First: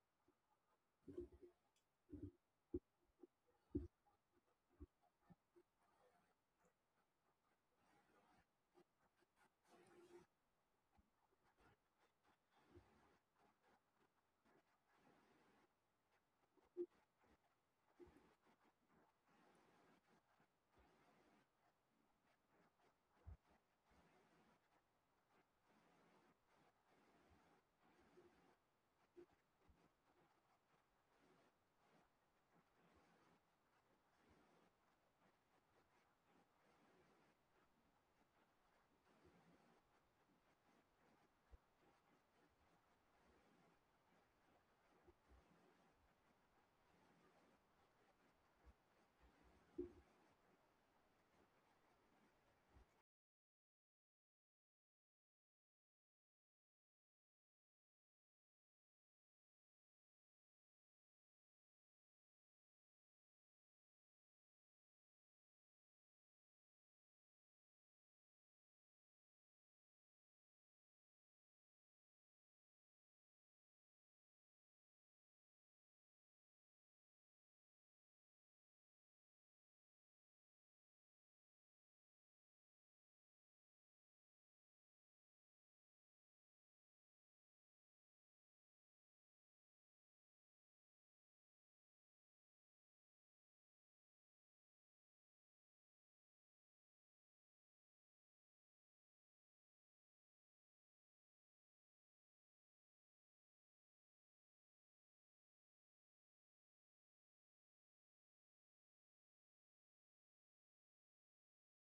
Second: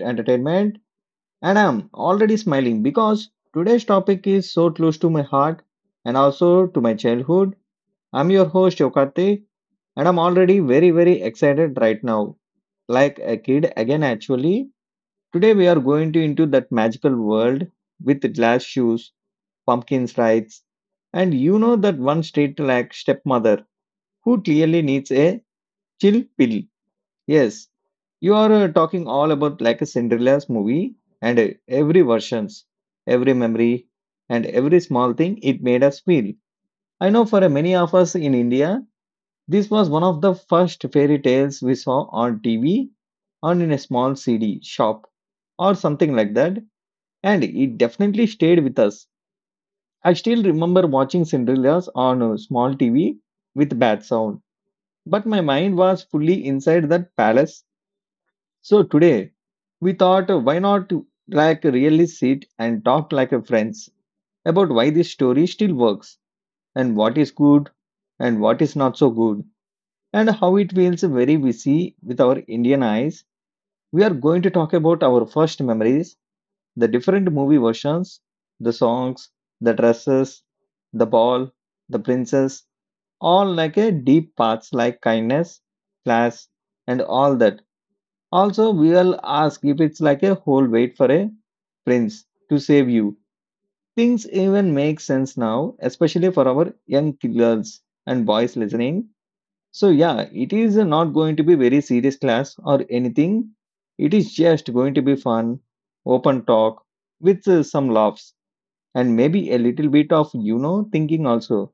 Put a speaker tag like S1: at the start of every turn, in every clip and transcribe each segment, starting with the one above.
S1: Entertainment. And I'm already smiling because today's topic is so close to my heart and also to my childhood. I'm your host Yokate and I'm already very excited right now. Like a kid again actually. Today we are going to into that magical world with glass shoes, pumpkin slides, and you know that one straight like stepmother who clearly needs a chill pill. Yes, you are talking all about like a Cinderella's movie and every versions, every memory, and every small thing it made us feel. I know for many of us in India, this was one of the first fairy tales we saw on TV or in a small CD shop or something like that, and it definitely stayed with us. I still remember watching Cinderella's on a small TV with bad sound, but my mind was fully inside that palace. So today we thought, why not like really sit and talk like a friends about why this story still works and what is good and what is not so good and how it feels very busy with our Indian eyes. We are going to talk about our first memories, the different movie versions, the songs, the dresses, the ball, the princess, all like a deep paths like kindness, class, and all that. Also, we'll ask if it's like a whole wait for a prince to save you. Things even make sense now, especially for our young girls and boys listening. So, yeah, it is not going to be very serious class or anything. It is just going to be fun, open talk with some laughs and maybe a little bit of, you know, thinking also.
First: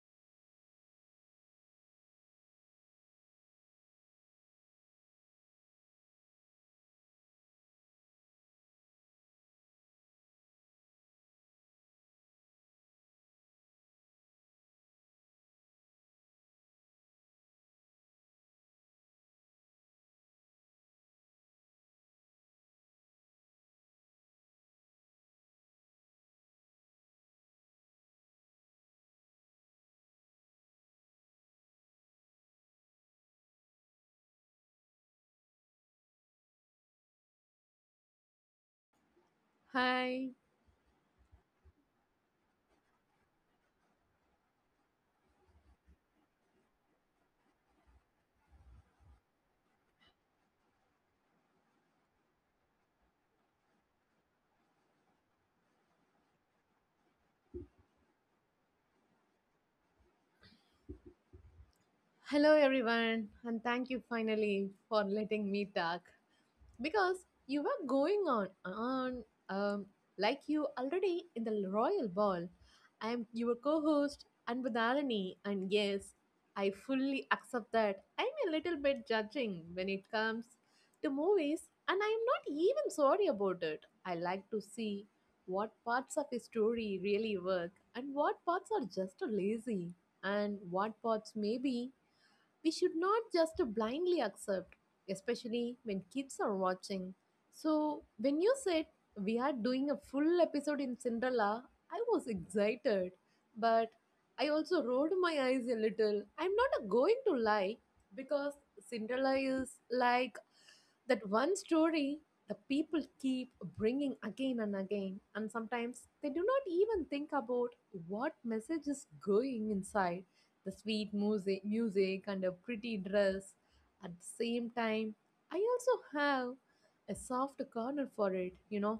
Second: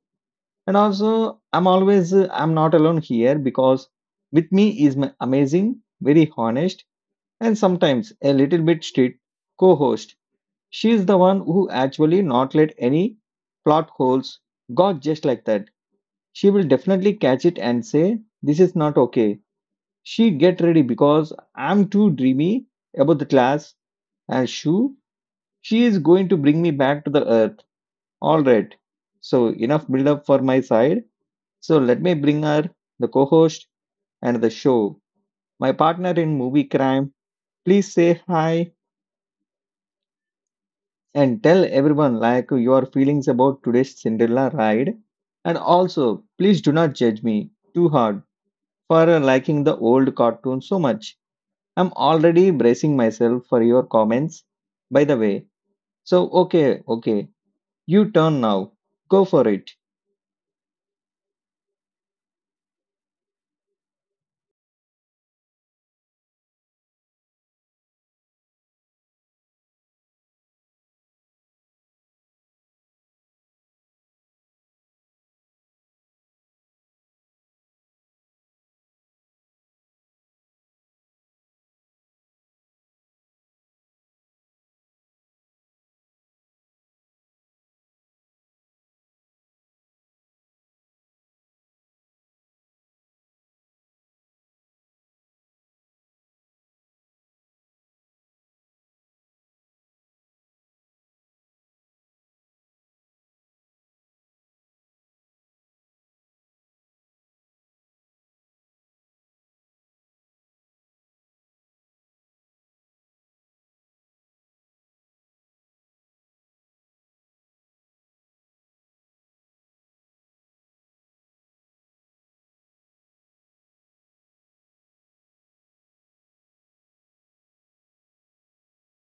S1: And also, I'm not alone here because with me is my amazing, very honest and sometimes a little bit strict co-host. She is the one who actually not let any plot holes go just like that. She will definitely catch it and say, "This is not okay." She get ready because I'm too dreamy about the class and shoo, she is going to bring me back to the earth. All right. So enough build up for my side. So let me bring her, the co-host and the show. My partner in movie crime. Please say hi.
S2: Hi.
S1: And tell everyone like your feelings about today's Cinderella ride. And also, please do not judge me too hard for liking the old cartoon so much. I'm already bracing myself for your comments. By the way, so okay, okay, you turn now. Go for it.
S2: Hello, everyone. And thank you finally for letting me talk, because you were going on um, like you already in the royal ball. I am your co-host Anbudalani, and yes, I fully accept that I'm a little bit judging when it comes to movies, and I'm not even sorry about it. I like to see what parts of a story really work and what parts are just lazy, and what parts maybe we should not just blindly accept, especially when kids are watching. So, when you said we are doing a full episode in Cinderella, I was excited, but I also rolled my eyes a little. I'm not going to lie, because Cinderella is like that one story the people keep bringing again and again, and sometimes they do not even think about what message is going inside the sweet music and a pretty dress. At the same time, I also have a soft corner for it,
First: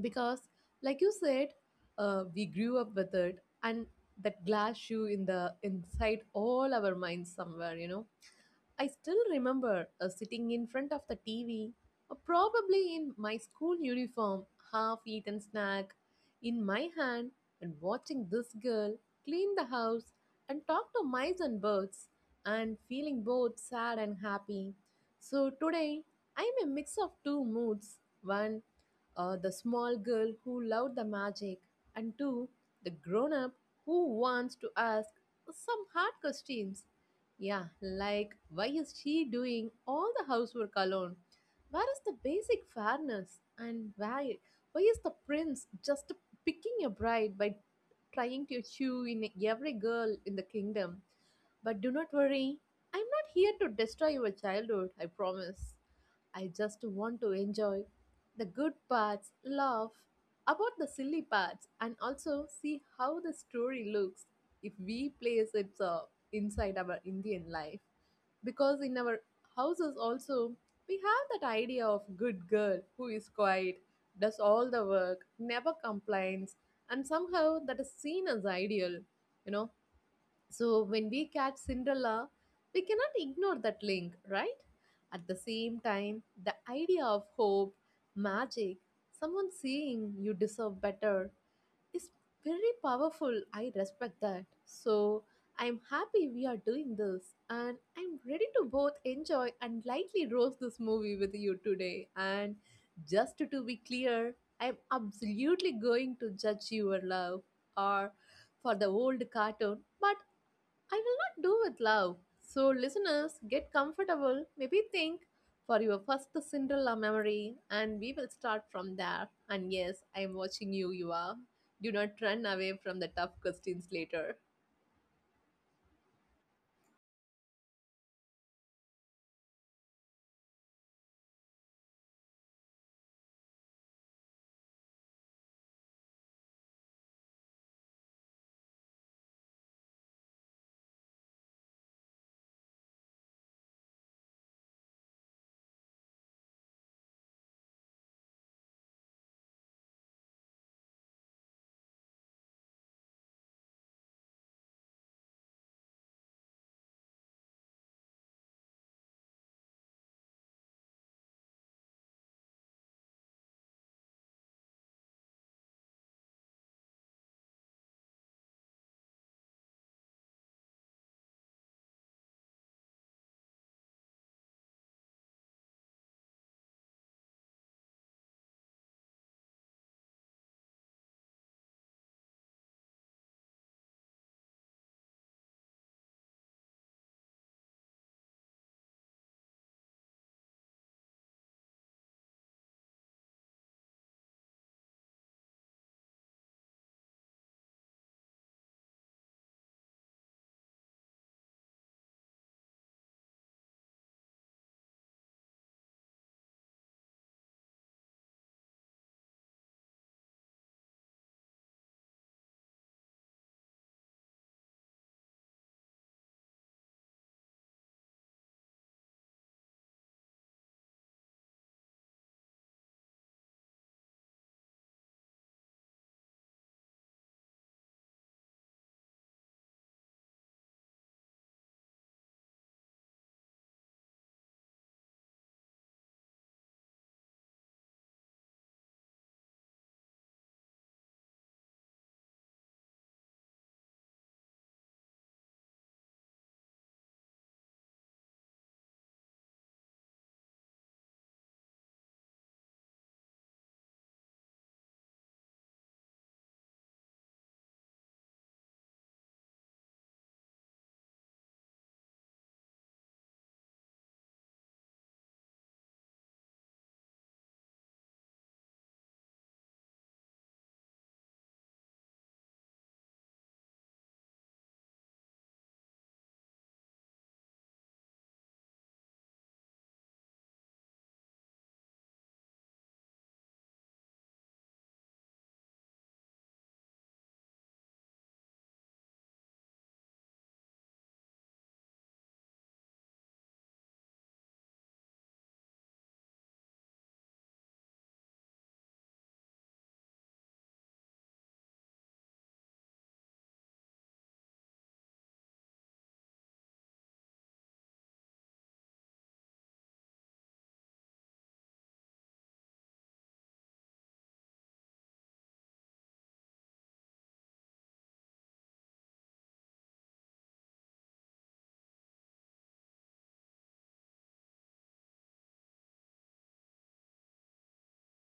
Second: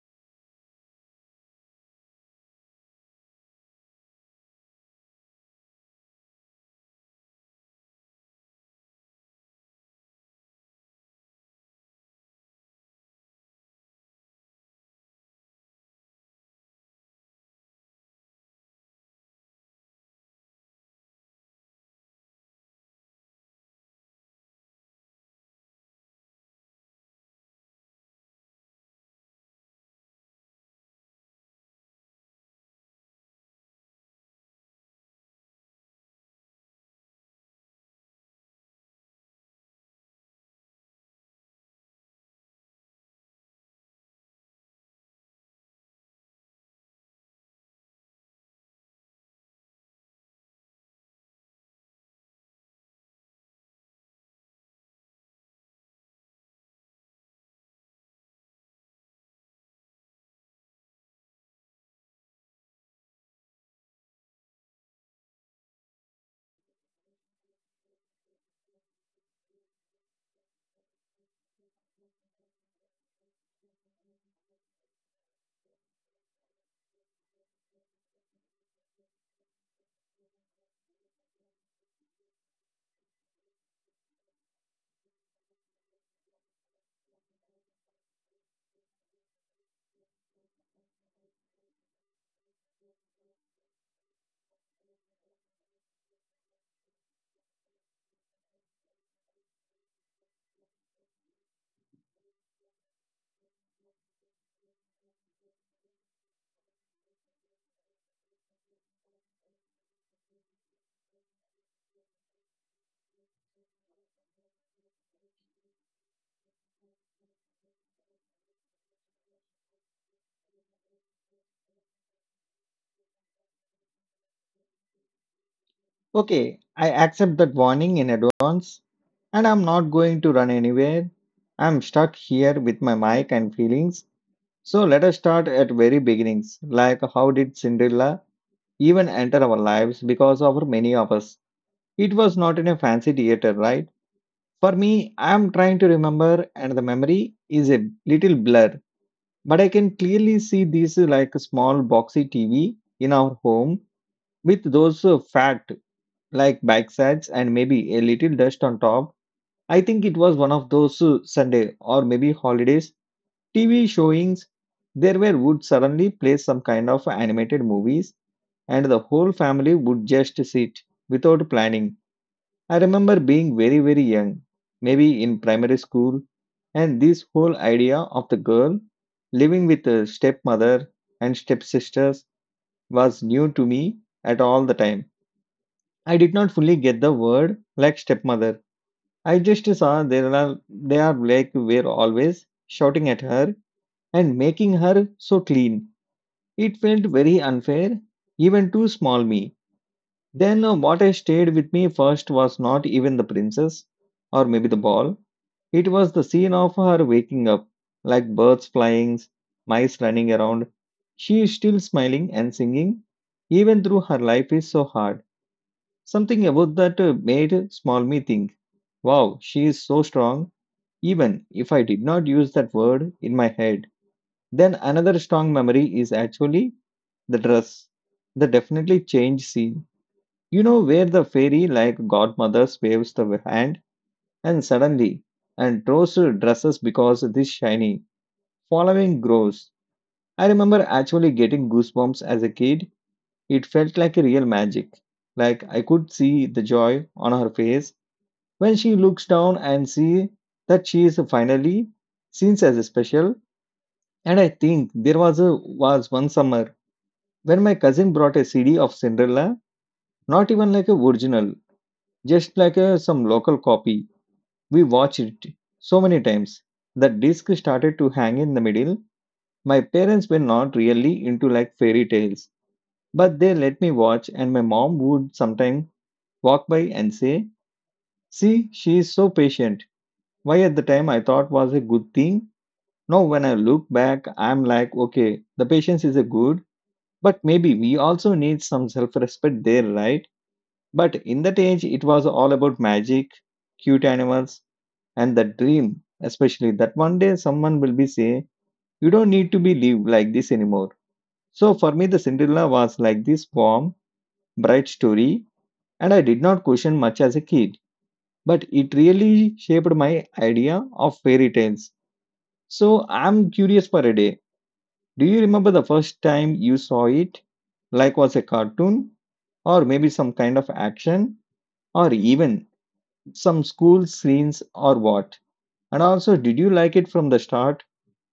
S2: because, like you said, we grew up with it, and that glass shoe in the inside all our minds somewhere, I still remember sitting in front of the TV, probably in my school uniform, half eaten snack in my hand, and watching this girl clean the house and talk to mice and birds, and feeling both sad and happy. So today, I'm a mix of two moods. One, the small girl who loved the magic, and two, the grown up who wants to ask some hard questions. Yeah, like why is she doing all the housework alone? Where is the basic fairness? And why is the prince just picking a bride by trying to chew in every girl in the kingdom? But do not worry, I'm not here to destroy your childhood, I promise. I just want to enjoy the good parts, laugh about the silly parts, and also see how the story looks if we place it inside our Indian life. Because in our houses, also, we have that idea of good girl who is quiet, does all the work, never complains, and somehow that is seen as ideal. You know, so when we catch Cinderella, we cannot ignore that link, right? At the same time, the idea of hope, magic, someone saying you deserve better is very powerful. I respect that. So I'm happy we are doing this, and I'm ready to both enjoy and lightly roast this movie with you today. And just to be clear, I'm absolutely going to judge your love, or for the old cartoon, but I will not do with love. So, listeners, get comfortable. Maybe think for your first Cinderella memory, and we will start from there. And yes, I am watching you, you are. Do not run away from the tough questions later.
S1: Okay, I accept that warning in advance, and I'm not going to run anywhere. I'm stuck here with my mic and feelings. So let us start at very beginnings. Like, how did Cinderella even enter our lives because of many of us. It was not in a fancy theater, right? For me, I am trying to remember, and the memory is a little blur, but I can clearly see this like a small boxy TV in our home with those fat like back sides and maybe a little dust on top. I think it was one of those Sunday or maybe holidays TV showings there were would suddenly play some kind of animated movies and the whole family would just sit without planning. I remember being very, very young, maybe in primary school, and this whole idea of the girl living with a stepmother and stepsisters was new to me at all the time. I did not fully get the word like stepmother. I just saw there are they are like were always shouting at her and making her so clean. It felt very unfair, even to small me. Then what I stayed with me first was not even the princess or maybe the ball. It was the scene of her waking up, like birds flying, mice running around. She is still smiling and singing, even though her life is so hard. Something about that made small me think, wow, she is so strong even if I did not use that word in my head. Then another strong memory is actually the dress. The definitely change scene. You know, where the fairy like godmother waves the hand and suddenly and throws her dresses because this shiny. Following grows. I remember actually getting goosebumps as a kid. It felt like a real magic. Like I could see the joy on her face when she looks down and see that she is finally seen as a special. And I think there was a was one summer when my cousin brought a CD of Cinderella, not even like a original, just like a, some local copy. We watched it so many times. The disc started to hang in the middle. My parents were not really into like fairy tales, but they let me watch, and my mom would sometimes walk by and say, "See, she is so patient." Why at the time I thought was a good thing. Now when I look back, I'm like, okay, the patience is a good. But maybe we also need some self respect there, right? But in that age, it was all about magic, cute animals, and the dream, especially that one day someone will be saying, you don't need to be live like this anymore. So for me, the Cinderella was like this warm, bright story, and I did not question much as a kid. But it really shaped my idea of fairy tales. So I'm curious for a day. Do you remember the first time you saw it? Like was a cartoon or maybe some kind of action or even some school scenes or what? And also did you like it from the start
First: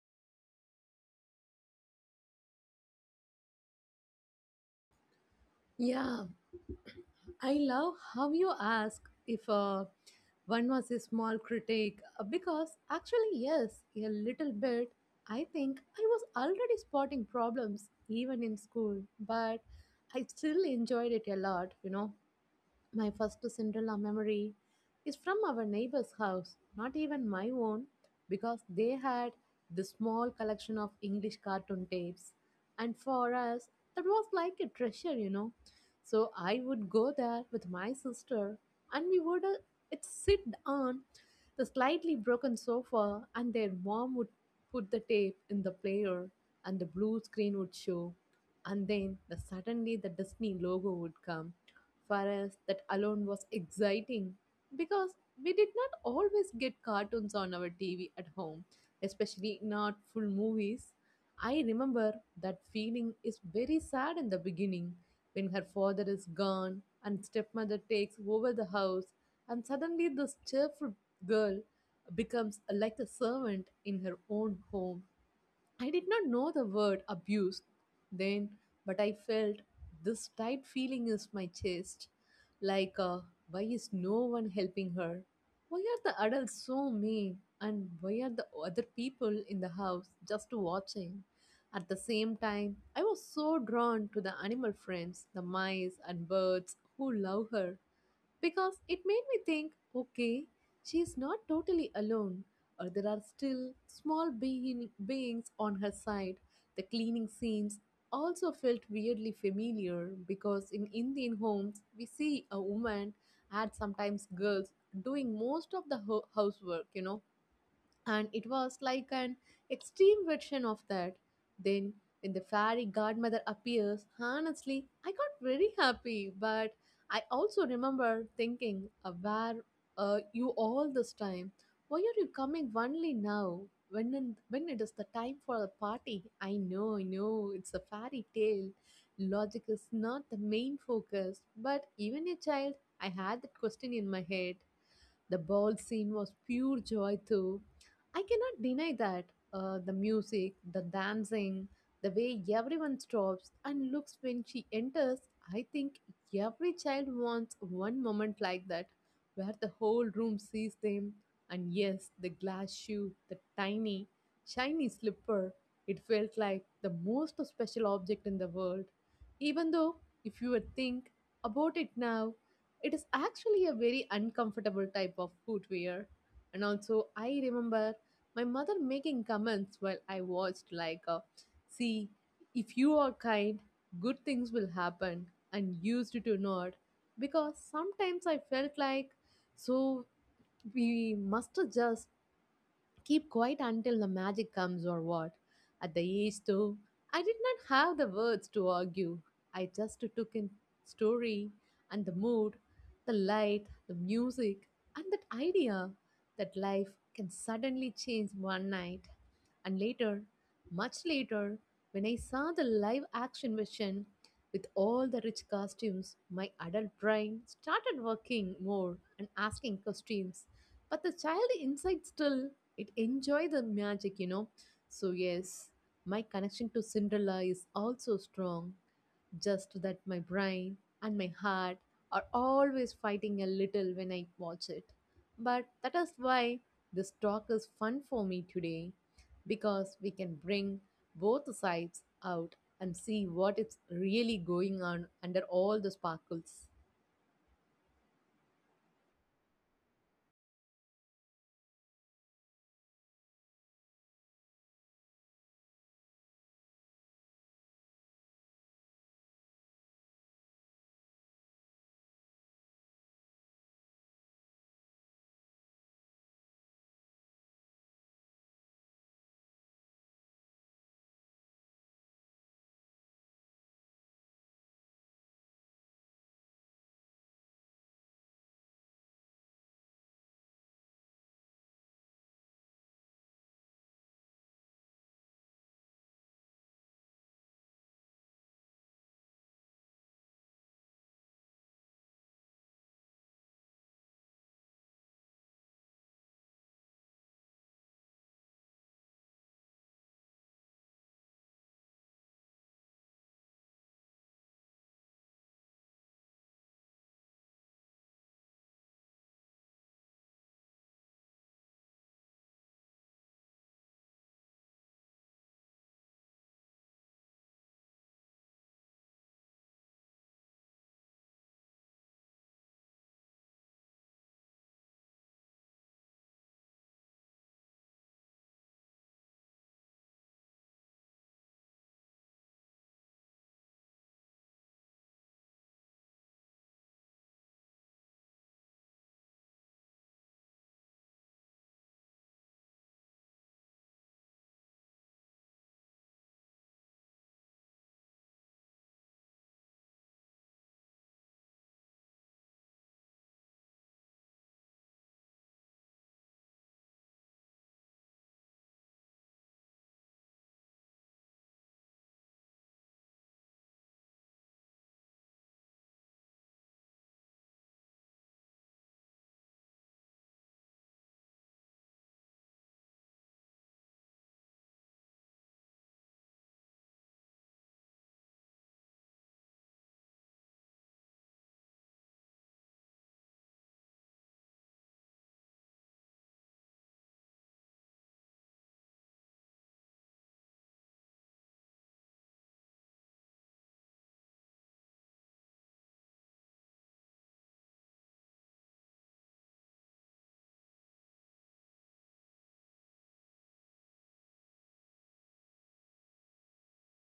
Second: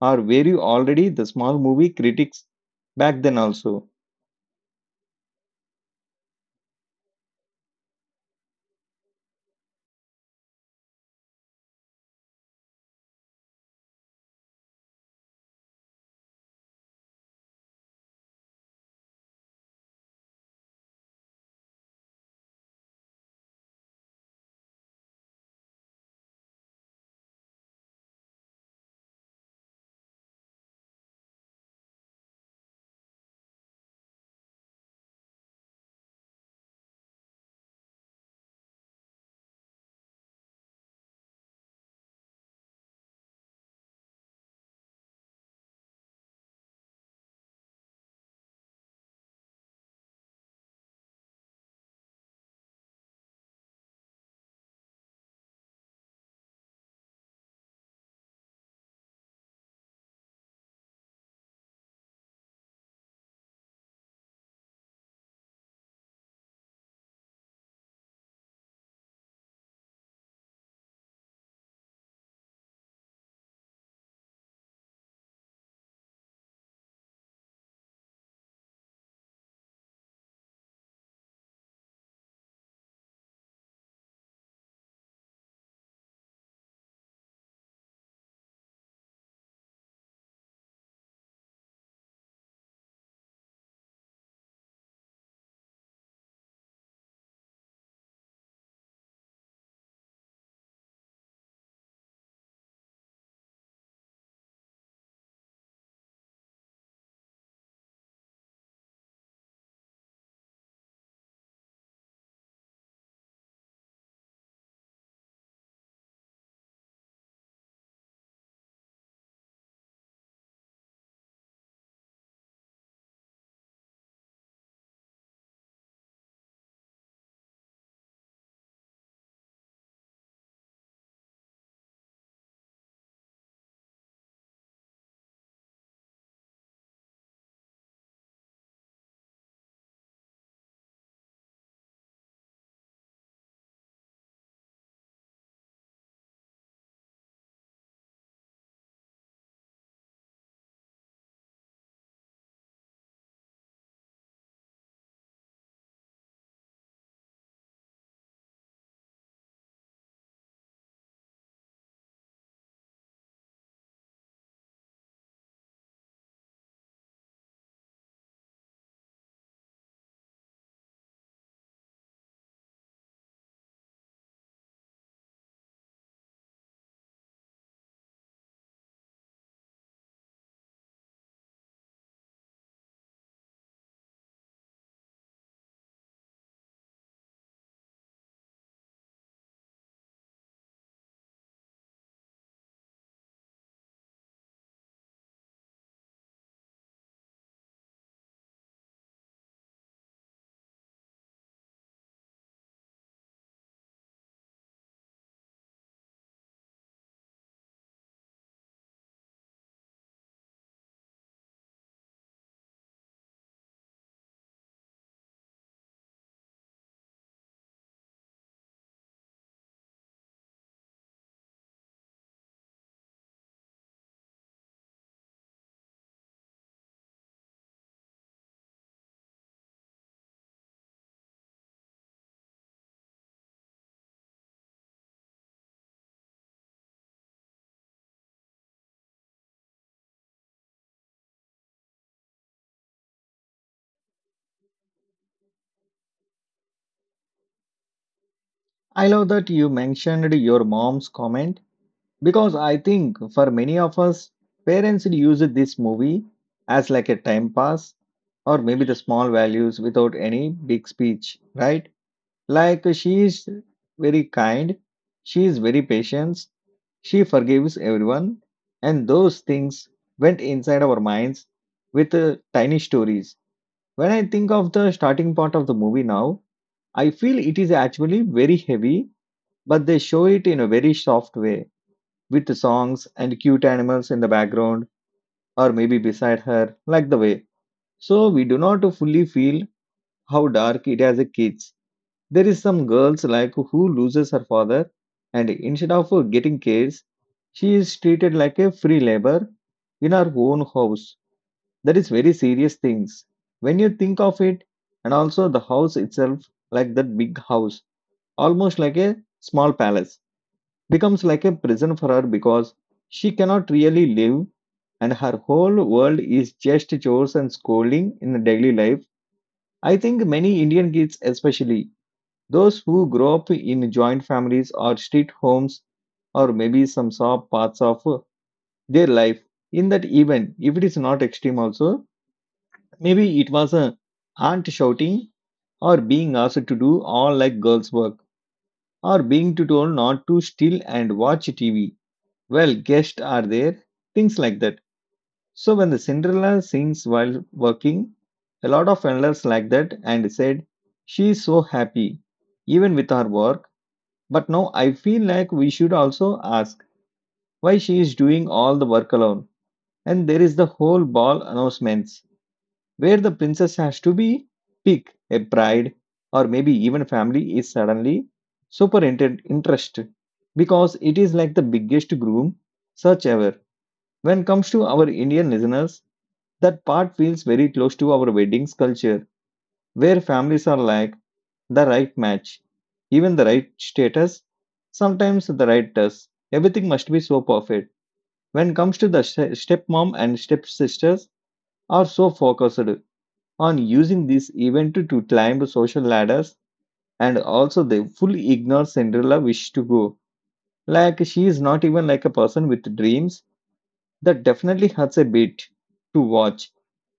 S1: or were you already the small movie critics back then also?
S2: Yeah, I love how you ask if one was a small critic because actually, yes, a little bit. I think I was already spotting problems even in school, but I still enjoyed it a lot, you know. My first Cinderella memory is from our neighbor's house, not even my own, because they had the small collection of English cartoon tapes. And for us, that was like a treasure, you know. So I would go there with my sister, and we would it sit on the slightly broken sofa, and their mom would put the tape in the player, and the blue screen would show, and then suddenly the Disney logo would come. For us, that alone was exciting, because we did not always get cartoons on our TV at home, especially not full movies. I remember that feeling is very sad in the beginning when her father is gone and stepmother takes over the house, and suddenly this cheerful girl becomes like a servant in her own home. I did not know the word abuse then, but I felt this tight feeling in my chest like, why is no one helping her? Why are the adults so mean? And why are the other people in the house just watching? At the same time, I was so drawn to the animal friends, the mice and birds who love her, because it made me think okay, she's not totally alone, or there are still small beings on her side. The cleaning scenes also felt weirdly familiar because in Indian homes we see a woman and sometimes girls doing most of the housework, you know, and it was like an extreme version of that. Then, when the fairy godmother appears, honestly, I got very happy, but I also remember thinking, where you all this time? Why are you coming only now? When it is the time for the party? I know, it's a fairy tale. Logic is not the main focus, but even a child, I had that question in my head. The ball scene was pure joy, too. I cannot deny that. The music, the dancing, the way everyone stops and looks when she enters, I think every child wants one moment like that where the whole room sees them. And yes, the glass shoe, the tiny, shiny slipper, it felt like the most special object in the world. Even though, if you would think about it now, it is actually a very uncomfortable type of footwear. And also, I remember my mother making comments while I watched, like, see, if you are kind, good things will happen, and used to nod. Because sometimes I felt like, so we must just keep quiet until the magic comes or what? At the east, too, I did not have the words to argue. I just took in story and the mood, the light, the music, and that idea that life can suddenly change one night. And later, much later, when I saw the live action version with all the rich costumes, my adult brain started working more and asking questions. But the child inside still it enjoy the magic, you know. So yes, my connection to Cinderella is also strong. Just that my brain and my heart are always fighting a little when I watch it, but that is why this talk is fun for me today, because we can bring both sides out and see what is really going on under all the sparkles.
S1: I love that you mentioned your mom's comment because I think for many of us parents used this movie as like a time pass or maybe the small values without any big speech, right? Like she is very kind, she is very patient, she forgives everyone, and those things went inside our minds with tiny stories. When I think of the starting part of the movie now, I feel it is actually very heavy, but they show it in a very soft way with the songs and cute animals in the background or maybe beside her, like the way. So we do not fully feel how dark it as a kid. There is some girls like who loses her father and instead of getting cares, she is treated like a free labor in her own house. That is very serious things. When you think of it, and also the house itself, like that big house, almost like a small palace, becomes like a prison for her because she cannot really live and her whole world is just chores and scolding in the daily life. I think many Indian kids especially those who grow up in joint families or street homes or maybe some saw parts of their life in that, even if it is not extreme also. Maybe it was a aunt shouting or being asked to do all like girls work or being to told not to steal and watch TV well guests are there, things like that. So when the Cinderella sings while working a lot of elders like that and said she is so happy even with her work. But now I feel like we should also ask why she is doing all the work alone. And there is the whole ball announcements where the princess has to be pick a bride or maybe even family is suddenly super interested because it is like the biggest groom search ever. When it comes to our Indian listeners, that part feels very close to our weddings culture where families are like the right match, even the right status, sometimes the right dress. Everything must be so perfect. When it comes to the stepmom and stepsisters are so focused on using this event to climb social ladders and also they fully ignore Cinderella wish to go. Like she is not even like a person with dreams that definitely hurts a bit to watch,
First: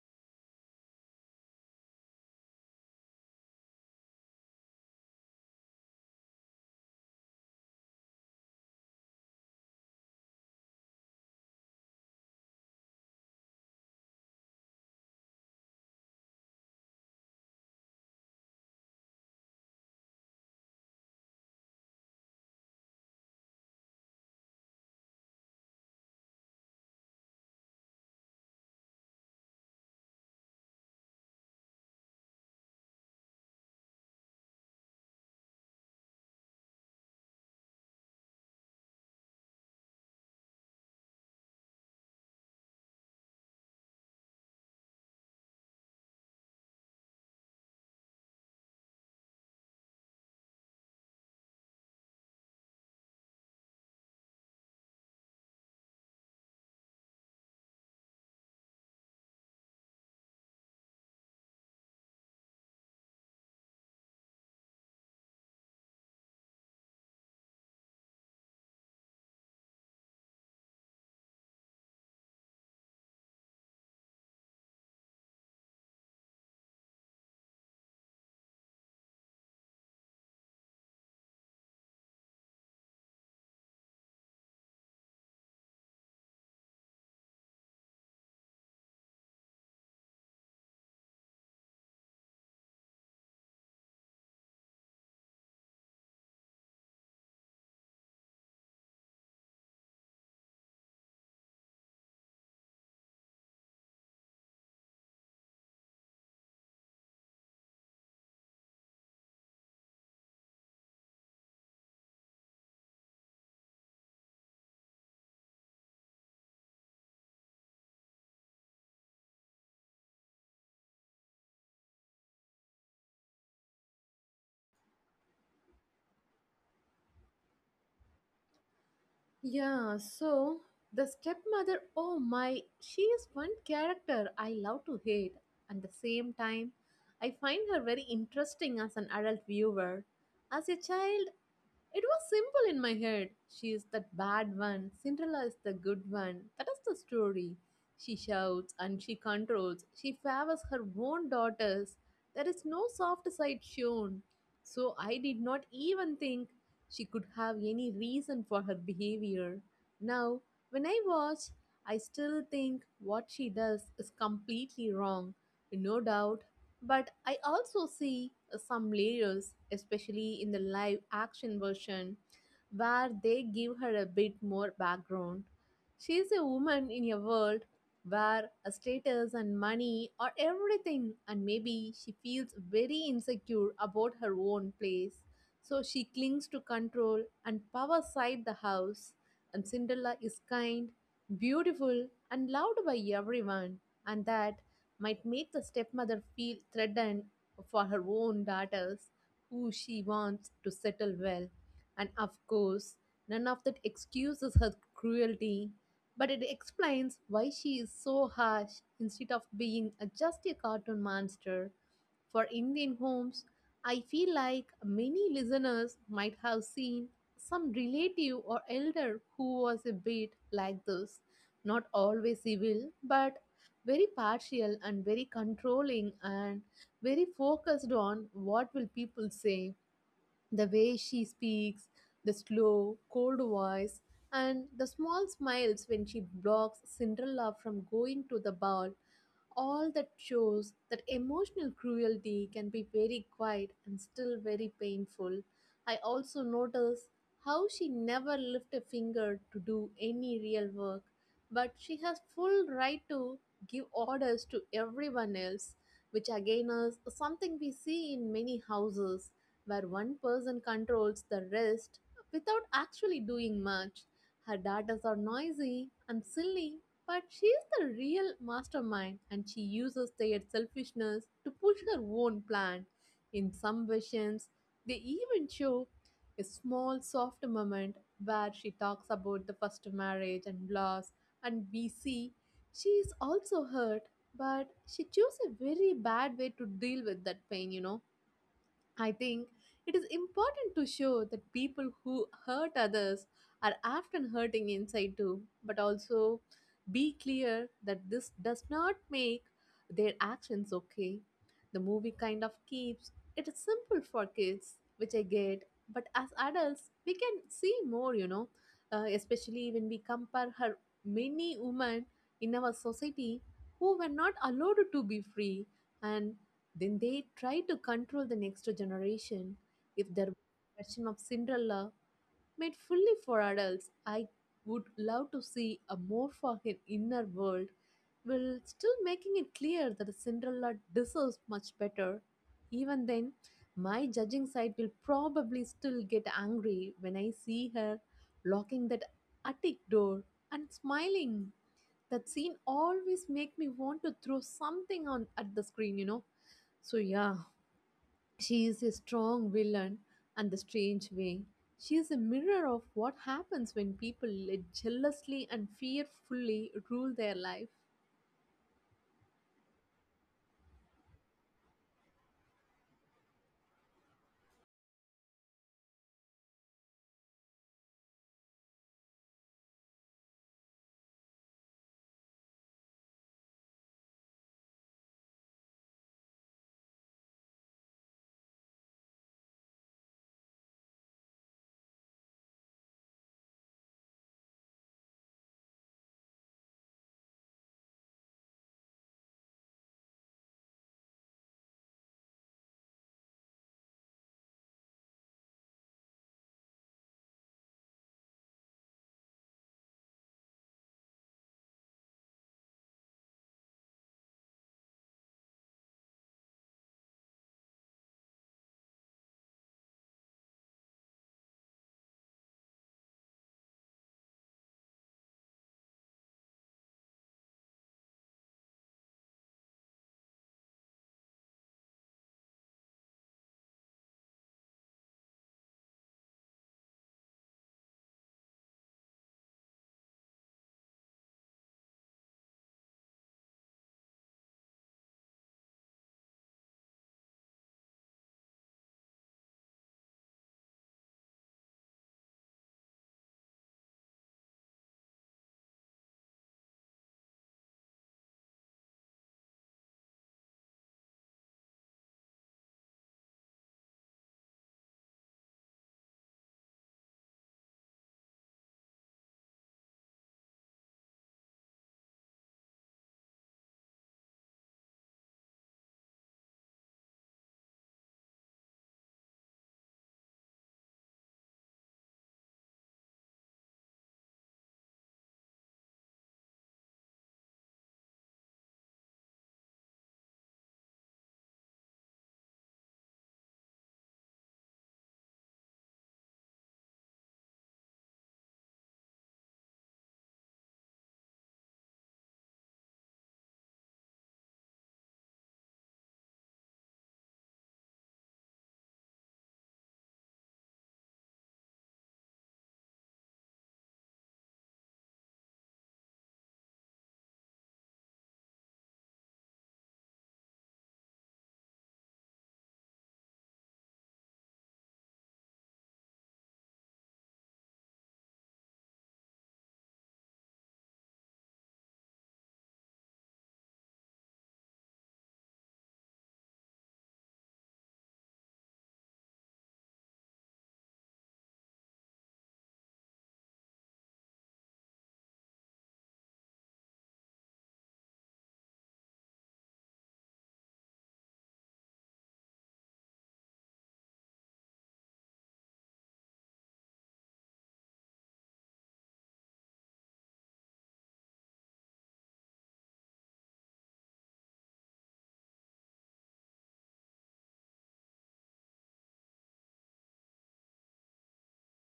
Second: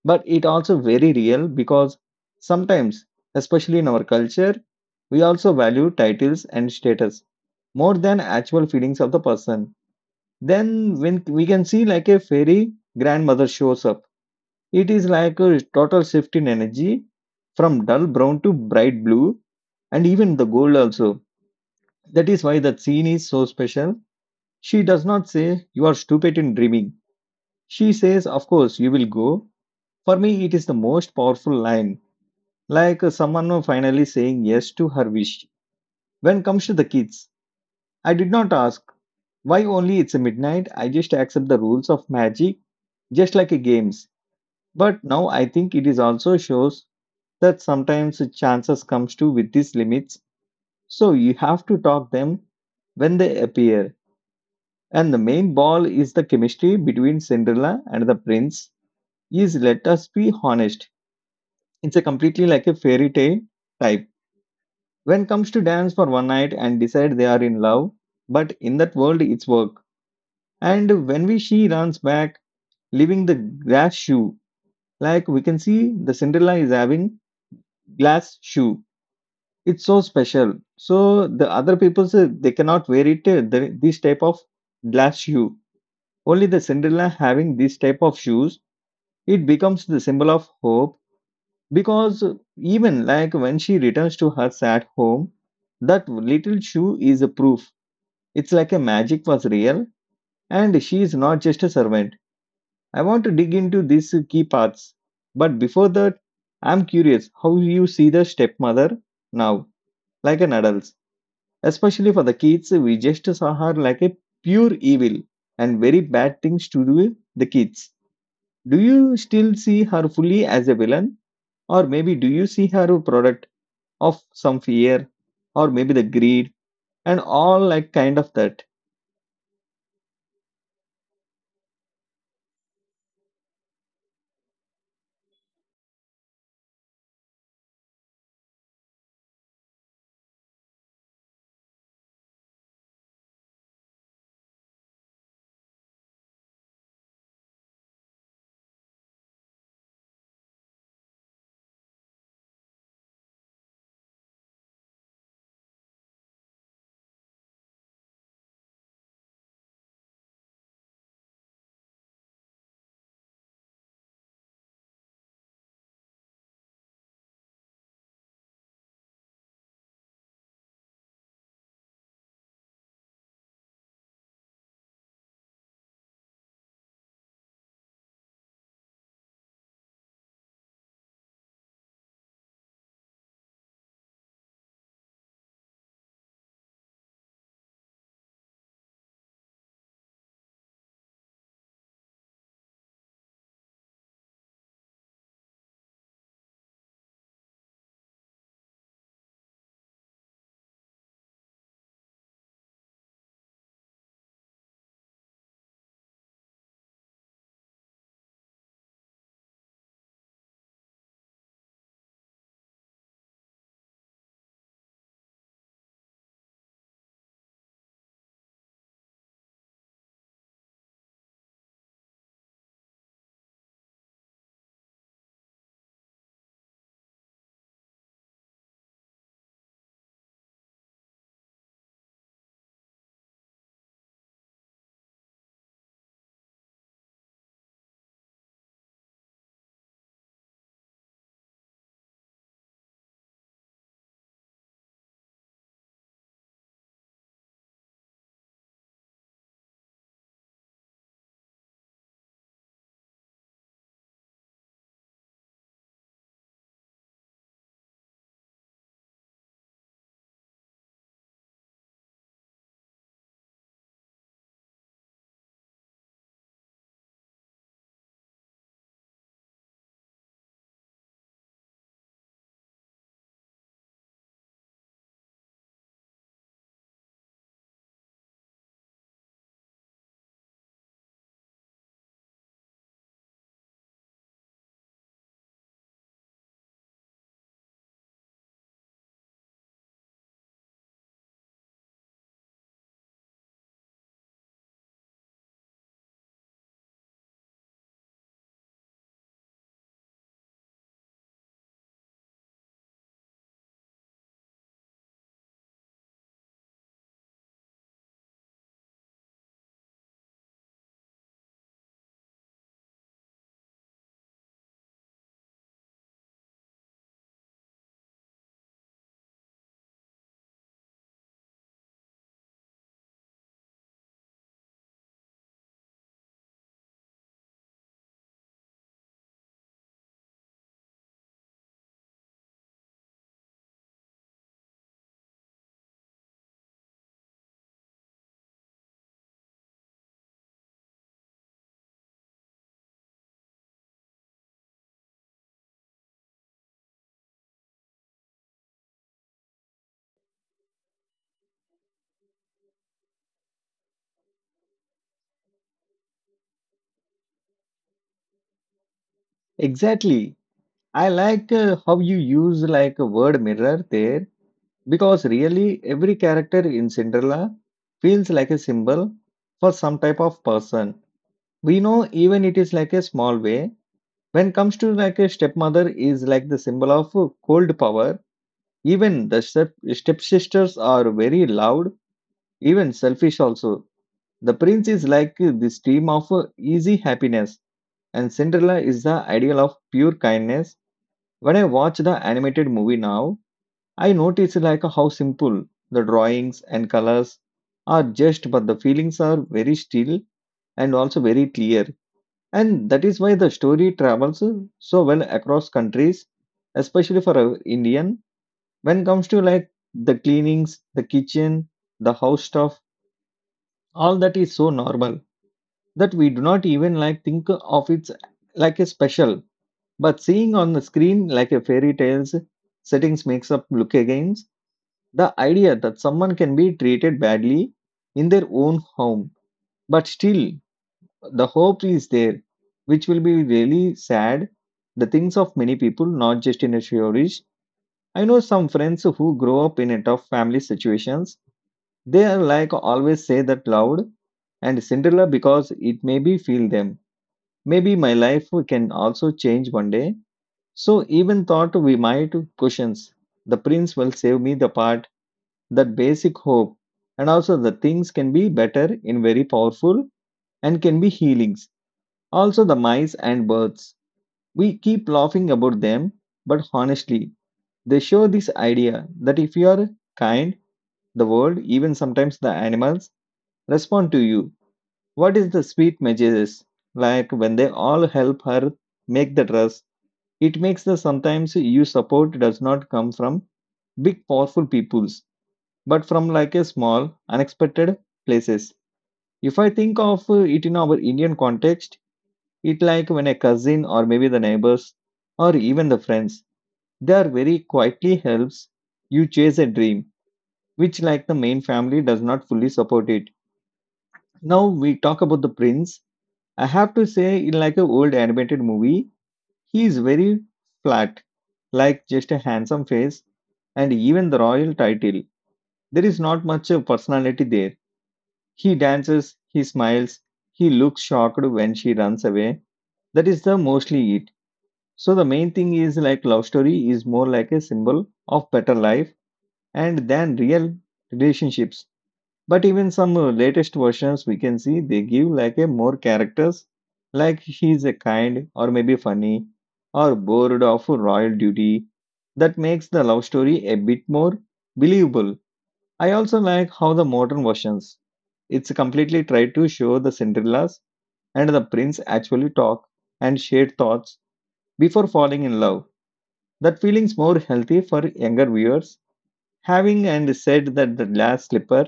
S1: but it also very real because sometimes, especially in our culture, we also value titles and status more than actual feelings of the person. Then when we can see like a fairy grandmother shows up, it is like a total shift in energy from dull brown to bright blue and even the gold also. That is why that scene is so special. She does not say you are stupid in dreaming. She says, "Of course, you will go." For me, it is the most powerful line, like someone finally saying yes to her wish. When comes to the kids, I did not ask why only it's a midnight. I just accept the rules of magic, just like a games. But now I think it is also shows that sometimes chances comes to with these limits. So you have to talk them when they appear. And the main ball is the chemistry between Cinderella and the prince. Is let us be honest. It's a completely like a fairy tale type when comes to dance for one night and decide they are in love, but in that world it's work. And when we she runs back leaving the glass shoe, like we can see the Cinderella is having glass shoe. It's so special, so the other people say they cannot wear it, this type of glass shoe. Only the Cinderella having this type of shoes, it becomes the symbol of hope because even like when she returns to her sad home, that little shoe is a proof. It's like a magic was real, and she is not just a servant. I want to dig into these key parts. But before that, I'm curious how you see the stepmother now, like an adult. Especially for the kids, we just saw her like a pure evil and very bad things to do the kids. Do you still see her fully as a villain? Or maybe do you see her a product of some fear or maybe the greed and all like kind of that?
S2: Yeah, so the stepmother, oh my, she is one character I love to hate. At the same time, I find her very interesting as an adult viewer. As a child, it was simple in my head. She is that bad one. Cinderella is the good one. That is the story. She shouts and she controls. She favors her own daughters. There is no soft side shown. So I did not even think she could have any reason for her behavior. Now, when I watch, I still think what she does is completely wrong. No doubt, but I also see some layers, especially in the live action version, where they give her a bit more background. She is a woman in a world where status and money are everything, and maybe she feels very insecure about her own place. So she clings to control and power side the house. And Cinderella is kind, beautiful, and loved by everyone, and that might make the stepmother feel threatened for her own daughters who she wants to settle well. And of course, none of that excuses her cruelty, but it explains why she is so harsh instead of being just a cartoon monster. For Indian homes, I feel like many listeners might have seen some relative or elder who was a bit like this. Not always evil, but very partial and very controlling and very focused on what will people say. The way she speaks, the slow, cold voice, and the small smiles when she blocks Cinderella from going to the ball, all that shows that emotional cruelty can be very quiet and still very painful. I also notice how she never lifted a finger to do any real work, but she has full right to give orders to everyone else, which again is something we see in many houses where one person controls the rest without actually doing much. Her daughters are noisy and silly, but she is the real mastermind and she uses their selfishness to push her own plan. In some versions, they even show a small soft moment where she talks about the first marriage and loss, and we see she is also hurt, but she chose a very bad way to deal with that pain, you know. I think it is important to show that people who hurt others are often hurting inside too, but also be clear that this does not make their actions okay. The movie kind of keeps it simple for kids, which I get, but as adults, we can see more, especially when we compare her many women in our society who were not allowed to be free and then they try to control the next generation. If their version of Cinderella made fully for adults, I would love to see a more for an inner world, while still making it clear that Cinderella deserves much better. Even then, my judging side will probably still get angry when I see her locking that attic door and smiling, that scene always make me want to throw something on at the screen. So yeah, she is a strong villain and the strange way. She is a mirror of what happens when people let jealously and fearfully rule their life.
S1: Exactly, I like how you use like a word mirror there, because really every character in Cinderella feels like a symbol for some type of person. We know even it is like a small way. When comes to like a stepmother is like the symbol of cold power. Even the step stepsisters are very loud, even selfish also. The prince is like this dream of easy happiness, and Cinderella is the ideal of pure kindness. When I watch the animated movie now, I notice like how simple the drawings and colors are, just but the feelings are very still and also very clear, and that is why the story travels so well across countries, especially for a Indian. When comes to like the cleanings, the kitchen, the house stuff, all that is so normal that we do not even like think of it like a special. But seeing on the screen like a fairy tales settings makes up look again. The idea that someone can be treated badly in their own home, but still the hope is there, which will be really sad. The things of many people, not just in a theorist. I know some friends who grow up in a tough family situations. They are like always say that loud and Cinderella because it maybe feel them. Maybe my life can also change one day. So even thought we might questions. The prince will save me the part, that basic hope and also the things can be better in very powerful and can be healings. Also the mice and birds, we keep laughing about them, but honestly they show this idea that if you are kind, the world even sometimes the animals respond to you. What is the sweet messages like when they all help her make the dress. It makes the sometimes you support does not come from big powerful peoples but from like a small unexpected places. If I think of it in our Indian context, it like when a cousin or maybe the neighbors or even the friends, they are very quietly helps you chase a dream, which like the main family does not fully support it. Now we talk about the prince. I have to say, in like a old animated movie, he is very flat, like just a handsome face, and even the royal title. There is not much personality there. He dances, he smiles, he looks shocked when she runs away. That is the mostly it. So the main thing is like love story is more like a symbol of better life and than real relationships. But even some latest versions we can see they give like a more characters like he's a kind or maybe funny or bored of royal duty. That makes the love story a bit more believable. I also like how the modern versions it's completely tried to show the Cinderellas and the prince actually talk and share thoughts before falling in love. That feeling's more healthy for younger viewers. Having and said that the glass slipper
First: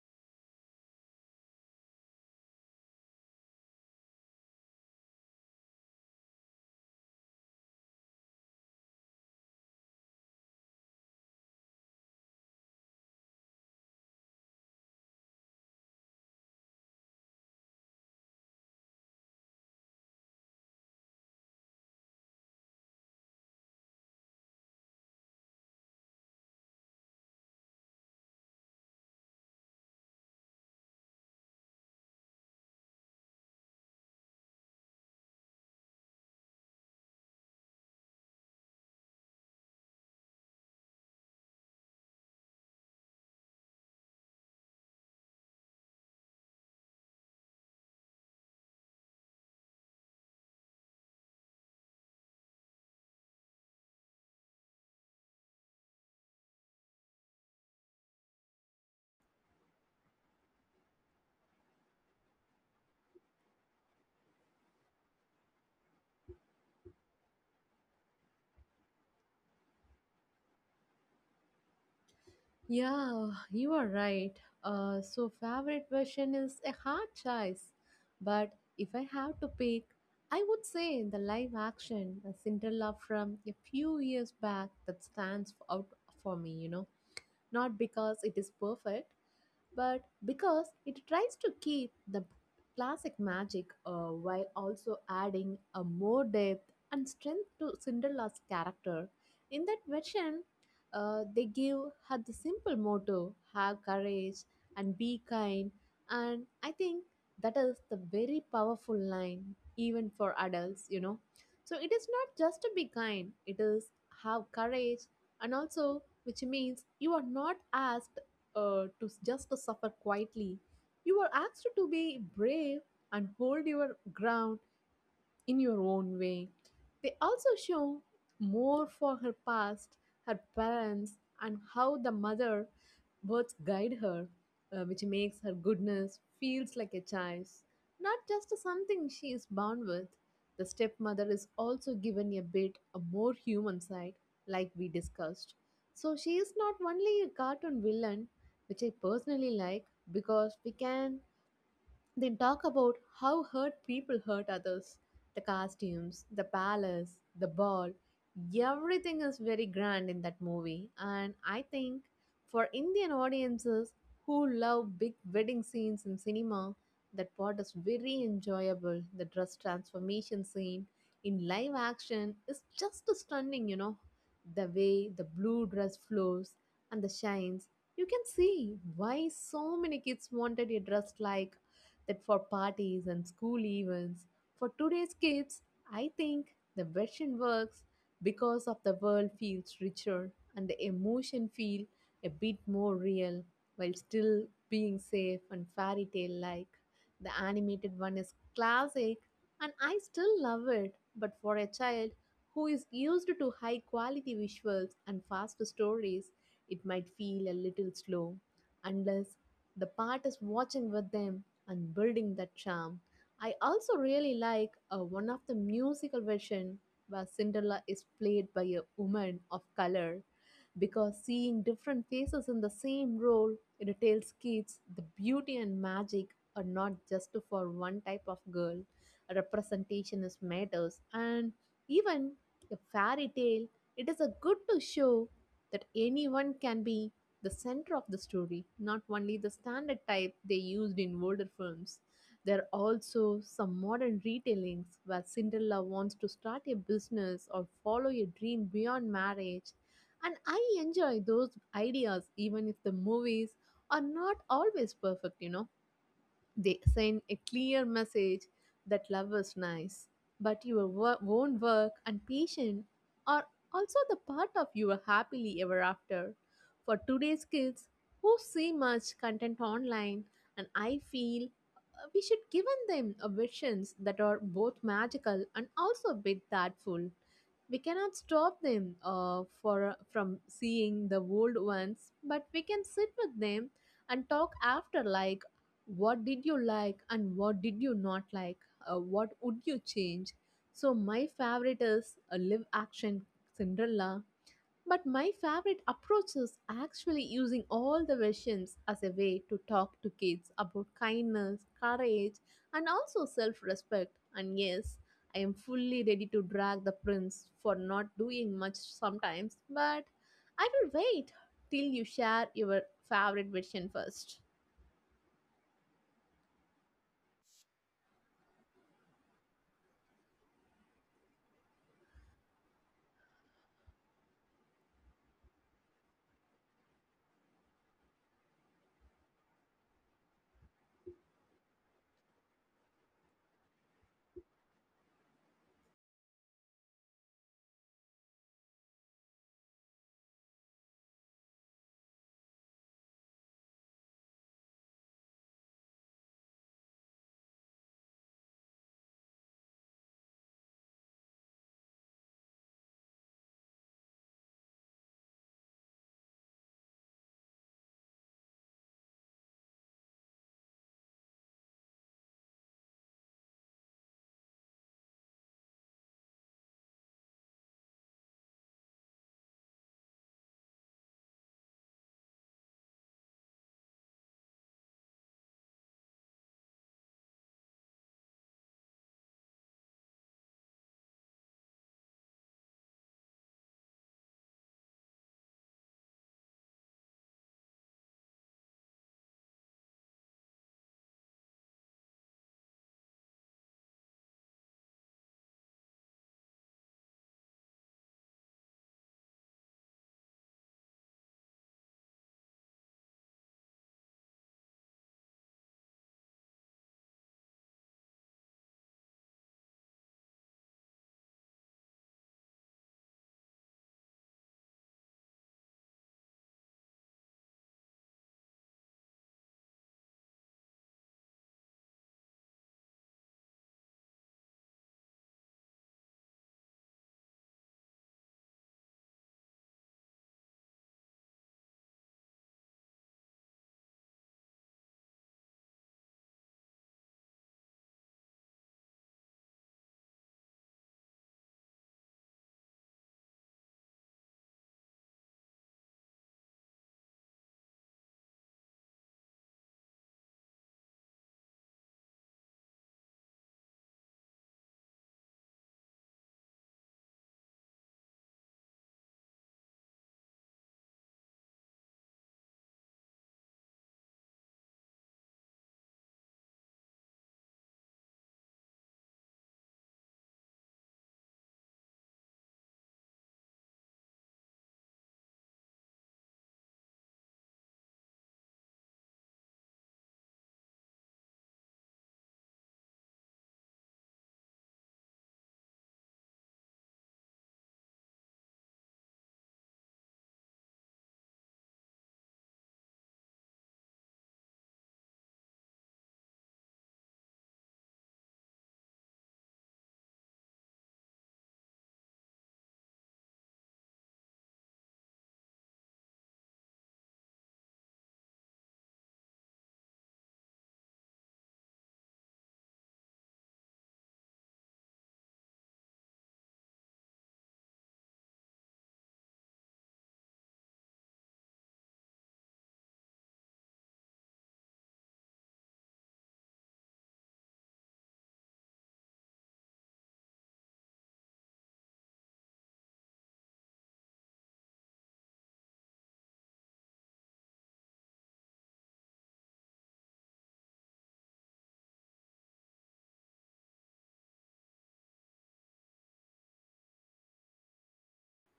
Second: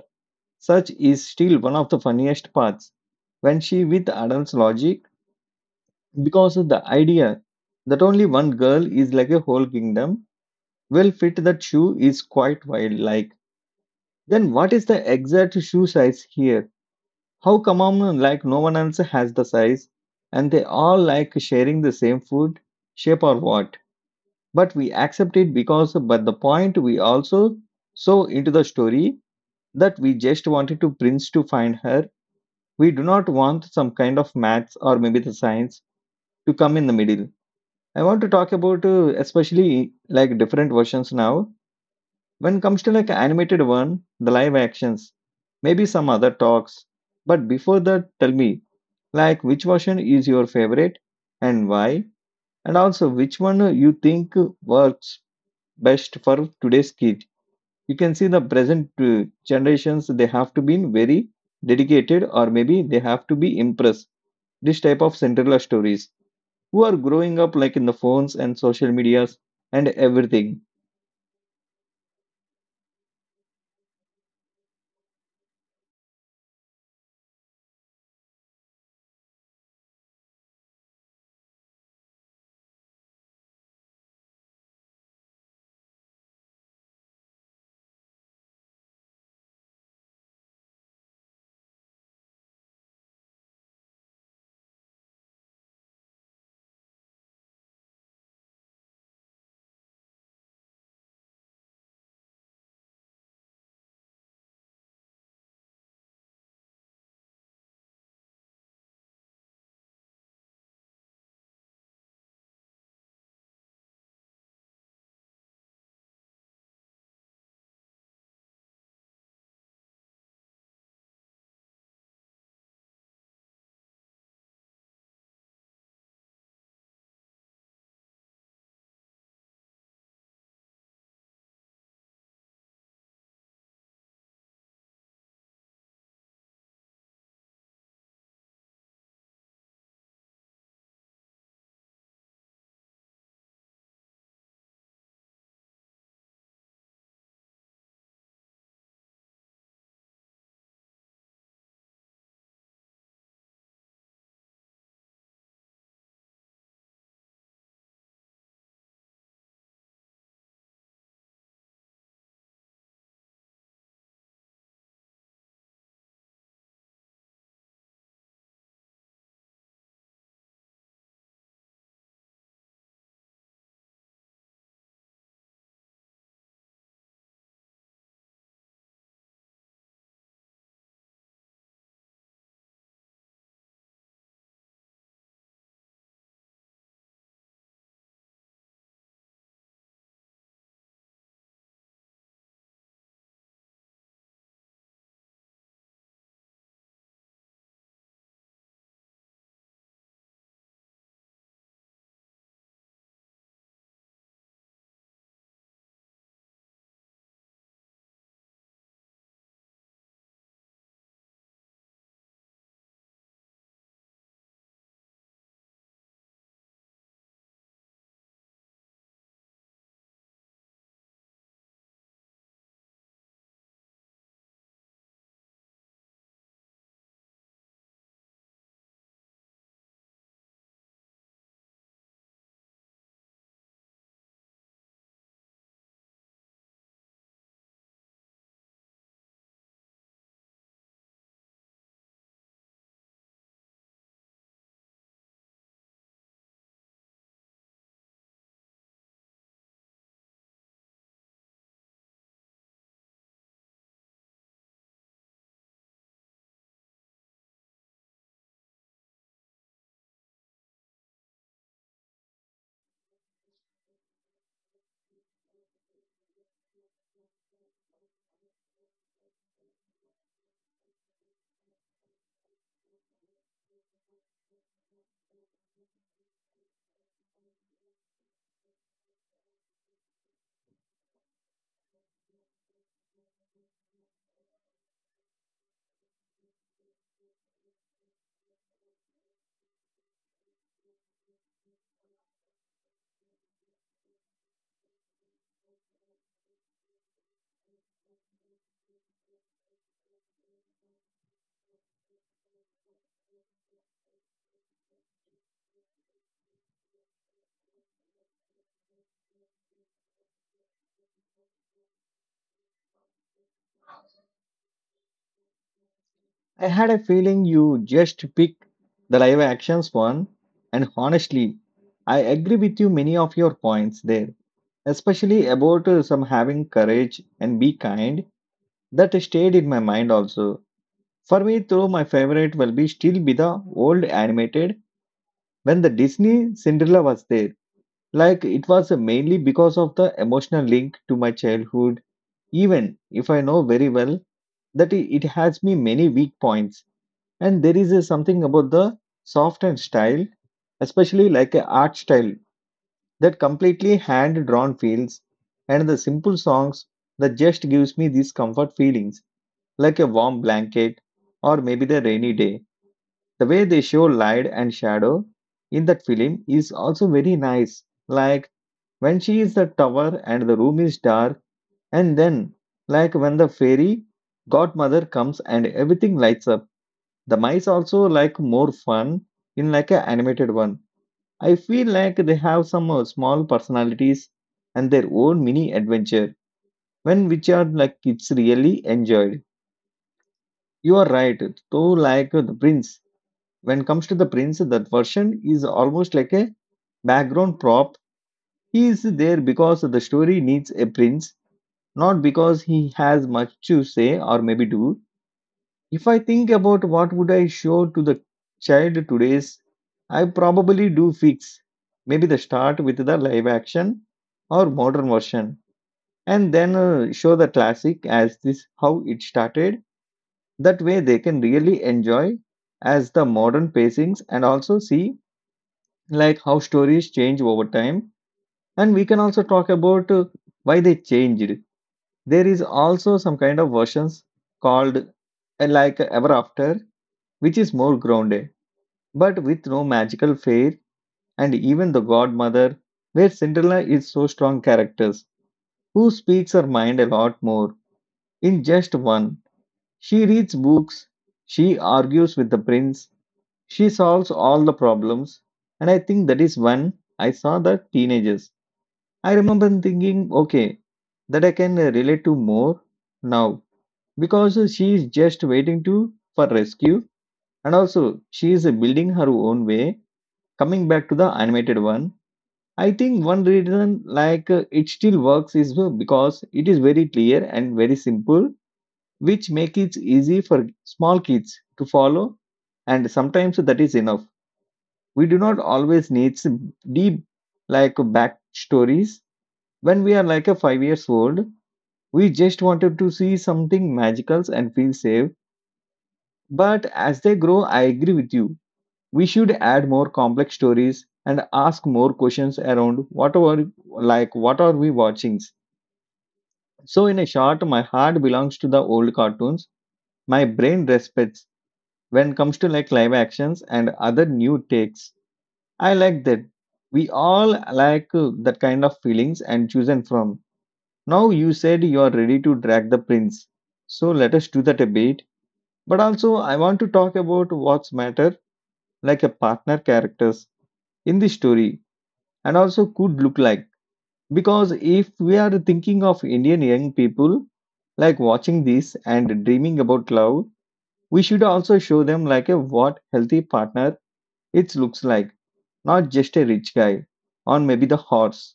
S1: such is still one of the funniest parts when she with adults logic, because of the idea that only one girl is like a whole kingdom will fit that shoe is quite wild. Like then what is the exact shoe size here? How come on, like no one else has the size and they all like sharing the same food, shape or what? But we accept it because but the point we also so into the story that we just wanted to prince to find her. We do not want some kind of maths or maybe the science to come in the middle. I want to talk about especially like different versions now. When it comes to like animated one, the live actions, maybe some other talks. But before that, tell me like which version is your favorite and why? And also which one you think works best for today's kid? You can see the present generations they have to be very dedicated or maybe they have to be impressed. This type of Cinderella stories who are growing up like in the phones and social medias and everything.
S2: Yeah, you are right. So favorite version is a hard choice, but if I have to pick, I would say the live action the Cinderella from a few years back that stands out for me. Not because it is perfect, but because it tries to keep the classic magic while also adding a more depth and strength to Cinderella's character. In that version, they give her the simple motto, have courage and be kind, and I think that is the very powerful line, even for adults. So it is not just to be kind, it is have courage, and also which means you are not asked just to suffer quietly. You are asked to be brave and hold your ground in your own way. They also show more for her past, her parents, and how the mother birds guide her, which makes her goodness feels like a child's, not just something she is born with. The stepmother is also given a bit a more human side, like we discussed. So she is not only a cartoon villain, which I personally like because we can they talk about how hurt people hurt others. The costumes, the palace, the ball, everything is very grand in that movie. And I think for Indian audiences who love big wedding scenes in cinema, that part is very enjoyable. The dress transformation scene in live action is just stunning. The way the blue dress flows and the shines, you can see why so many kids wanted a dress like that for parties and school events. For today's kids, I think the version works because of the world feels richer and the emotion feel a bit more real while still being safe and fairy tale like. The animated one is classic and I still love it, but for a child who is used to high quality visuals and fast stories, it might feel a little slow unless the part is watching with them and building that charm. I also really like one of the musical version where Cinderella is played by a woman of color, because seeing different faces in the same role it tells kids the beauty and magic are not just for one type of girl. A representation is matters and even a fairy tale it is a good to show that anyone can be the center of the story, not only the standard type they used in older films. There are also some modern retellings where Cinderella wants to start a business or follow a dream beyond marriage. And I enjoy those ideas even if the movies are not always perfect. They send a clear message that love is nice, but your own work and patience are also the part of your happily ever after. For today's kids who see much content online, and I feel we should give them a visions that are both magical and also a bit thoughtful. We cannot stop them for from seeing the old ones, but we can sit with them and talk after, like what did you like and what did you not like, what would you change? So my favorite is a live action Cinderella, but my favorite approach is actually using all the versions as a way to talk to kids about kindness, courage, and also self-respect. And yes, I am fully ready to drag the prince for not doing much sometimes, but I will wait till you share your favorite version first.
S1: I had a feeling you just picked the live actions one, and honestly I agree with you many of your points there, especially about some having courage and be kind that stayed in my mind also. For me though, my favorite will be still be the old animated when the Disney Cinderella was there, like it was mainly because of the emotional link to my childhood, even if I know very well that it has me many weak points. And there is something about the soft and style, especially like a art style that completely hand drawn feels, and the simple songs that just gives me these comfort feelings like a warm blanket or maybe the rainy day. The way they show light and shadow in that film is also very nice, like when she is the tower and the room is dark, and then like when the fairy godmother comes and everything lights up. The mice also like more fun in like a animated one. I feel like they have some small personalities and their own mini adventure, when which are like kids really enjoyed. You are right, though. Like the prince, when comes to the prince, that version is almost like a background prop. He is there because the story needs a prince, not because he has much to say or maybe do. If I think about what would I show to the child today's, I probably do fix. Maybe the start with the live action or modern version, and then show the classic as this how it started. That way they can really enjoy as the modern pacings and also see like how stories change over time, and we can also talk about why they changed. There is also some kind of versions called like ever after, which is more grounded but with no magical fair and even the godmother, where Cinderella is so strong characters who speaks her mind a lot more. In just one, she reads books, she argues with the prince, she solves all the problems. And I think that is when I saw the teenagers, I remember thinking, okay, that I can relate to more now, because she is just waiting to for rescue, and also she is building her own way. Coming back to the animated one, I think one reason like it still works is because it is very clear and very simple, which make it easy for small kids to follow. And sometimes that is enough. We do not always need some deep like backstories. When we are like a 5 years old, we just wanted to see something magical and feel safe. But as they grow, I agree with you. We should add more complex stories and ask more questions around what are like what are we watching. So in a short, my heart belongs to the old cartoons. My brain respects when comes to like live actions and other new takes. I like that. We all like that kind of feelings and chosen from. Now you said you are ready to drag the prince. So let us do that a bit. But also I want to talk about what's matter, like a partner characters in the story and also could look like. Because if we are thinking of Indian young people like watching this and dreaming about love, we should also show them like a what healthy partner it looks like, not just a rich guy or maybe the horse.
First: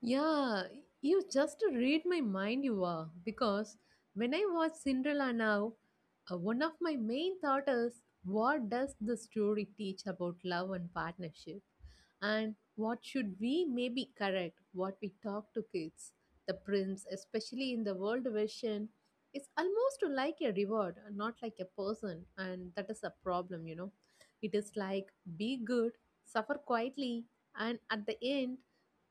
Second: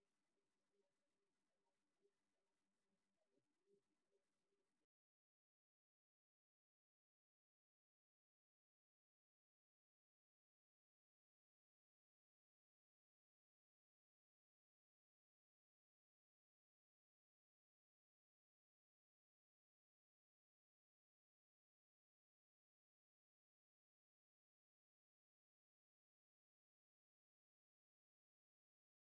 S2: Yeah, you just read my mind, you are. Because when I watch Cinderella now, one of my main thought is, what does the story teach about love and partnership? And what should we maybe correct what we talk to kids? The prince, especially in the world version, is almost like a reward, not like a person. And that is a problem, you know. It is like be good, suffer quietly, and at the end,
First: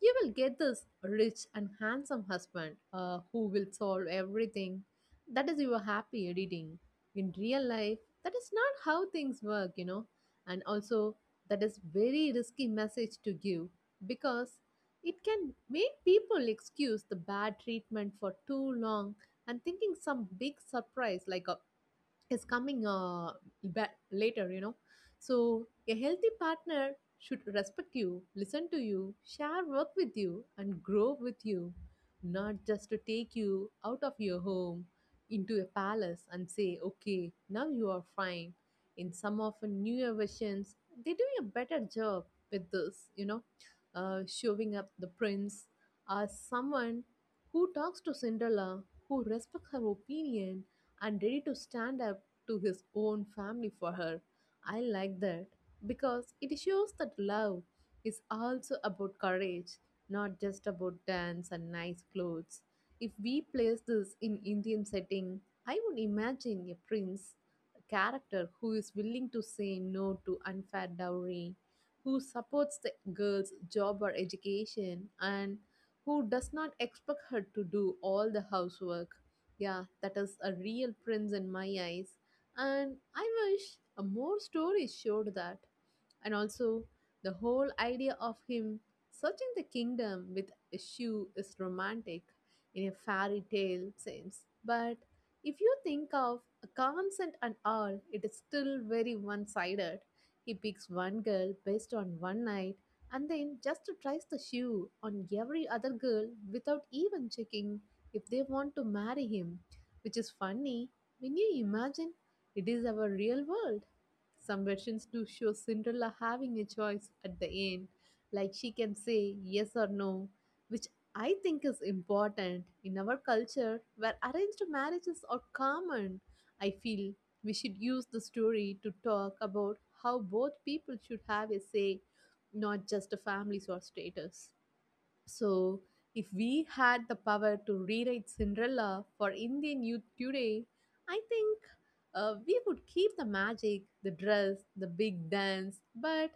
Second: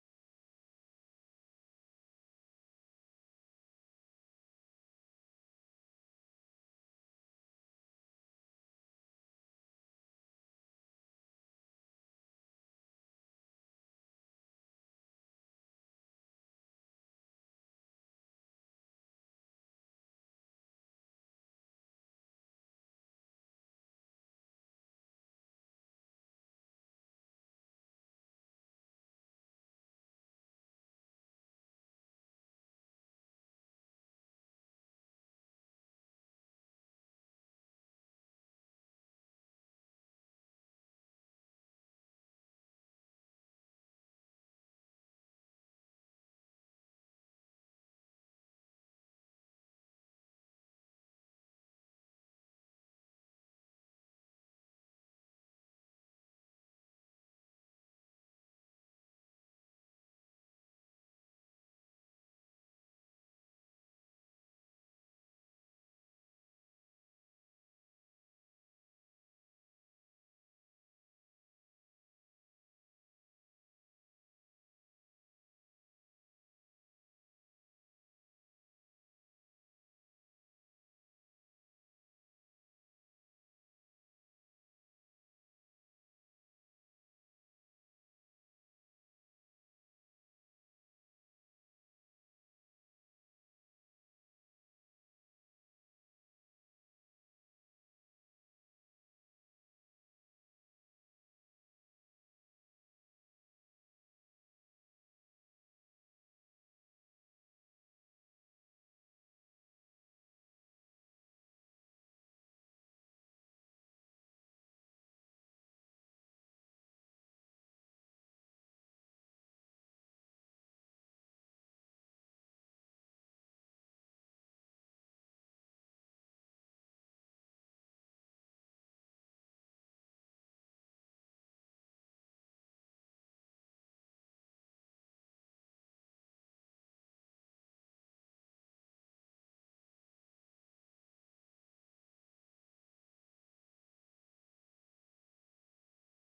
S2: you will get this rich and handsome husband who will solve everything. That is your happy editing. In real life, that is not how things work, you know. And also, that is very risky message to give because it can make people excuse the bad treatment for too long and thinking some big surprise like a is coming later, you know. So, a healthy partner should respect you, listen to you, share work with you, and grow with you, not just to take you out of your home into a palace and say, okay, now you are fine. In some of the newer versions, they do a better job with this, showing up the prince as someone who talks to Cinderella, who respects her opinion, and ready to stand up to his own family for her. I like that because it shows that love is also about courage, not just about dance and nice clothes. If we place this in Indian setting, I would imagine a prince, a character who is willing to say no to unfair dowry, who supports the girl's job or education, and who does not expect her to do all the housework. Yeah, that is a real prince in my eyes. And I wish more stories showed that. And also, the whole idea of him searching the kingdom with a shoe is romantic in a fairy tale sense, but if you think of a consent and all, it is still very one-sided. He picks one girl based on one night and then just tries the shoe on every other girl without even checking if they want to marry him, which is funny when you imagine it is our real world. Some versions do show Cinderella having a choice at the end, like she can say yes or no, which I think is important. In our culture, where arranged marriages are common, I feel we should use the story to talk about how both people should have a say, not just a family's or status. So, if we had the power to rewrite Cinderella for Indian youth today, I think we would keep the magic, the dress, the big dance, but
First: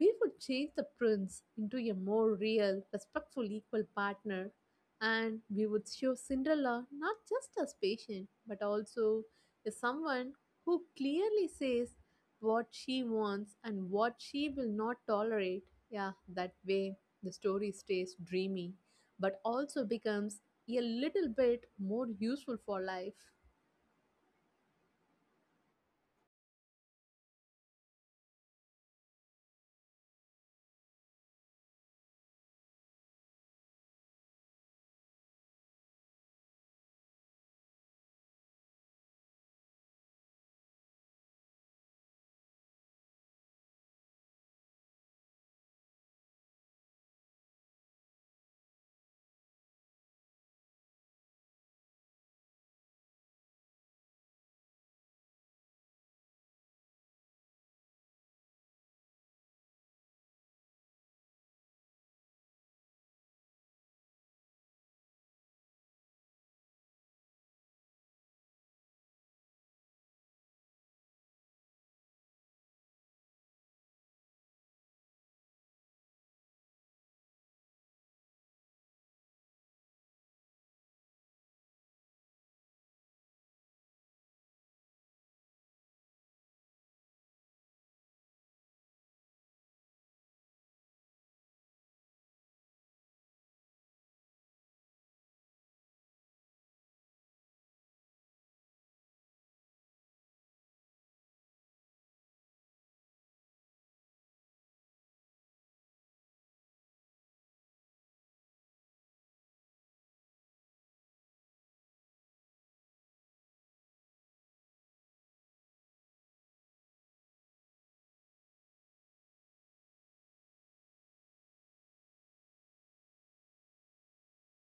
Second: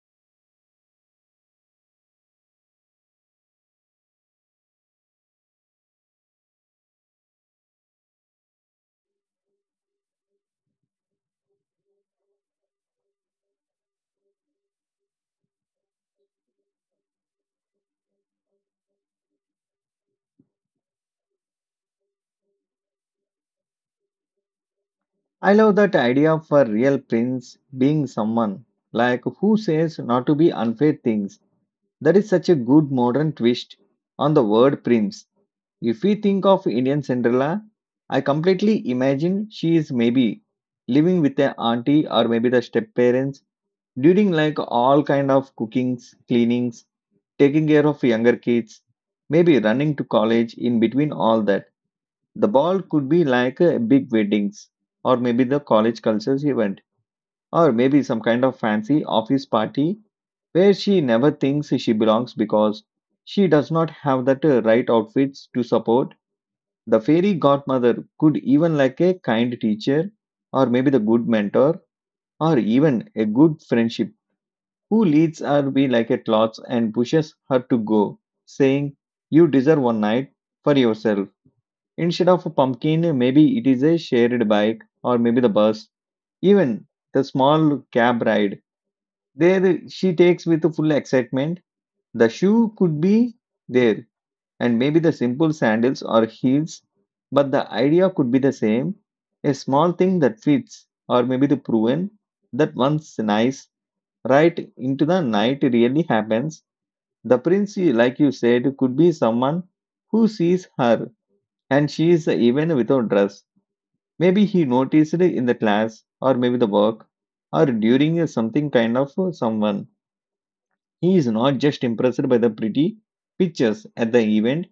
S2: we would change the prince into a more real, respectful equal partner, and we would show Cinderella not just as patient, but also as someone who clearly says what she wants and what she will not tolerate. Yeah, that way the story stays dreamy, but also becomes a little bit more useful for life.
S1: I love that idea of a real prince being someone like who says not to be unfair things. That is such a good modern twist on the word prince. If we think of Indian Cinderella, I completely imagine she is maybe living with a auntie or maybe the step parents during like all kind of cookings, cleanings, taking care of younger kids, maybe running to college in between all that. The ball could be like a big weddings or maybe the college cultures event or maybe some kind of fancy office party where she never thinks she belongs because she does not have that right outfits to support the fairy godmother could even like a kind teacher, or maybe the good mentor, or even a good friendship who leads her be like a cloth and pushes her to go, saying, "You deserve one night for yourself." Instead of a pumpkin, maybe it is a shared bike or maybe the bus, even the small cab ride. There she takes with full excitement. The shoe could be there and maybe the simple sandals or heels, but the idea could be the same, a small thing that fits, or maybe the proven that once nice, right into the night really happens. The prince, like you said, could be someone who sees her and she is even without dress. Maybe he noticed in the class, or maybe the work, or during something kind of someone. He is not just impressed by the pretty pictures at the event